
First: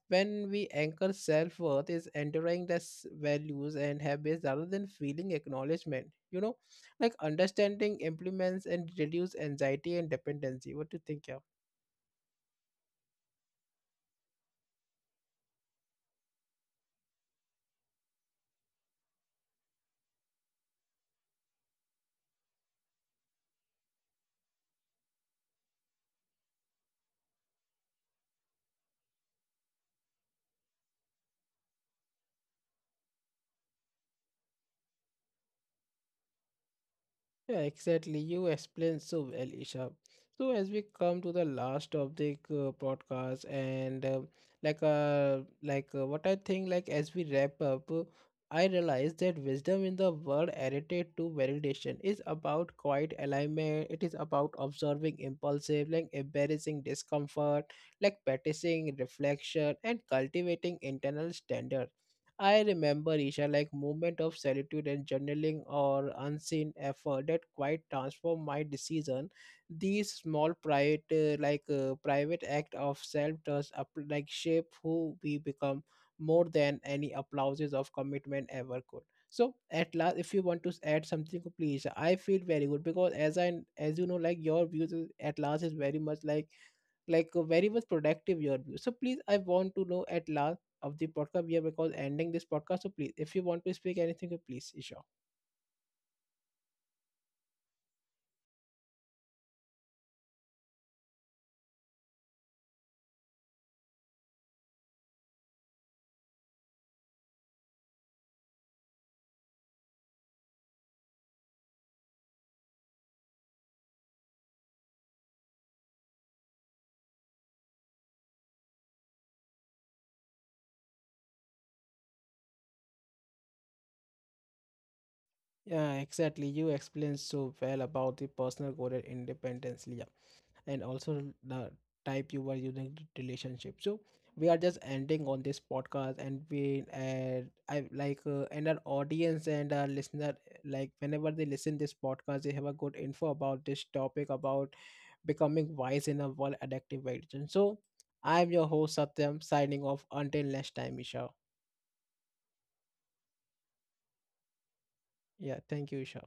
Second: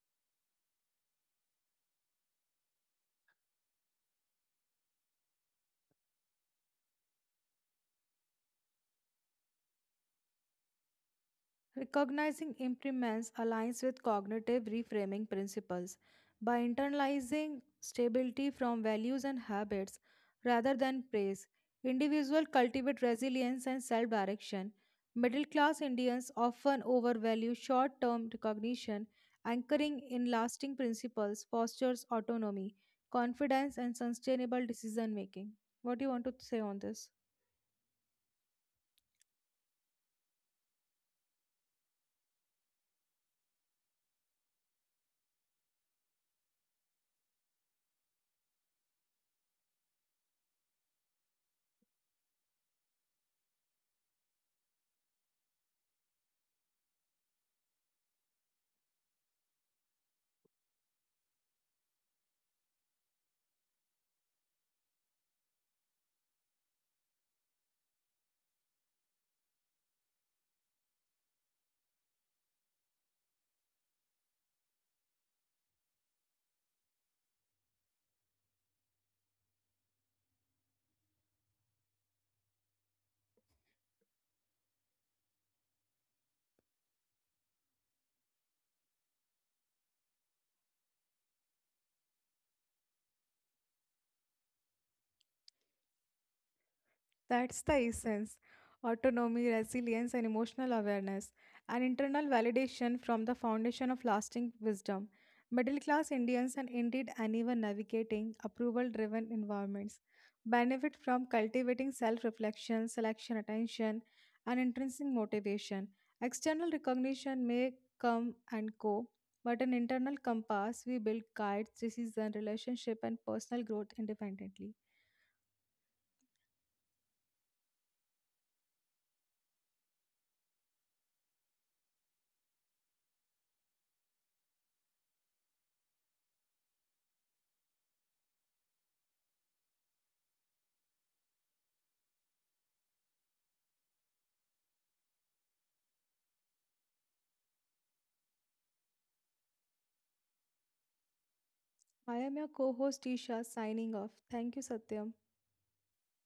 Speaker 1: when we anchor self worth is enduring the s- values and habits rather than feeling acknowledgement. You know, like understanding implements and reduce anxiety and dependency. What do you think, yeah?
Speaker 2: Recognizing impermanence aligns with cognitive reframing principles. By internalizing stability from values and habits rather than praise, individuals cultivate resilience and self direction. Middle class Indians often overvalue short term recognition, anchoring in lasting principles fosters autonomy, confidence, and sustainable decision making. What do you want to say on this?
Speaker 1: Yeah, exactly. You explained so well, Isha. So as we come to the last of the uh, podcast, and uh, like uh, like uh, what I think, like as we wrap up, uh, I realized that wisdom in the word edited to validation is about quiet alignment. It is about observing impulsive, like embarrassing discomfort, like practicing reflection, and cultivating internal standards. I remember Isha like moment of solitude and journaling or unseen effort that quite transformed my decision. These small private uh, like uh, private act of self trust up like shape who we become more than any applauses of commitment ever could. So at last, if you want to add something, please. I feel very good because as I as you know, like your views is- at last is very much like like uh, very much productive your view. So please, I want to know at last of the podcast we are because ending this podcast. So please, if you want to speak anything, uh, please, Isha.
Speaker 2: That's the essence, autonomy, resilience, and emotional awareness, and internal validation from the foundation of lasting wisdom. Middle class Indians and indeed anyone navigating approval driven environments benefit from cultivating self reflection, selection attention, and intrinsic motivation. External recognition may come and go, but an internal compass we build guides decision, relationship, and personal growth independently.
Speaker 1: Yeah, exactly. You explained so well about the personal goal and independence, Leah, and also the type you were using to relationship. So we are just ending on this podcast, and we uh, I like uh, and our audience and our listener like whenever they listen this podcast, they have a good info about this topic about becoming wise in a world addictive addiction. So I'm your host Satyam signing off until next time, Isha.
Speaker 2: I am your co host Isha signing off. Thank you, Satyam.
Speaker 1: Yeah, thank you, Isha.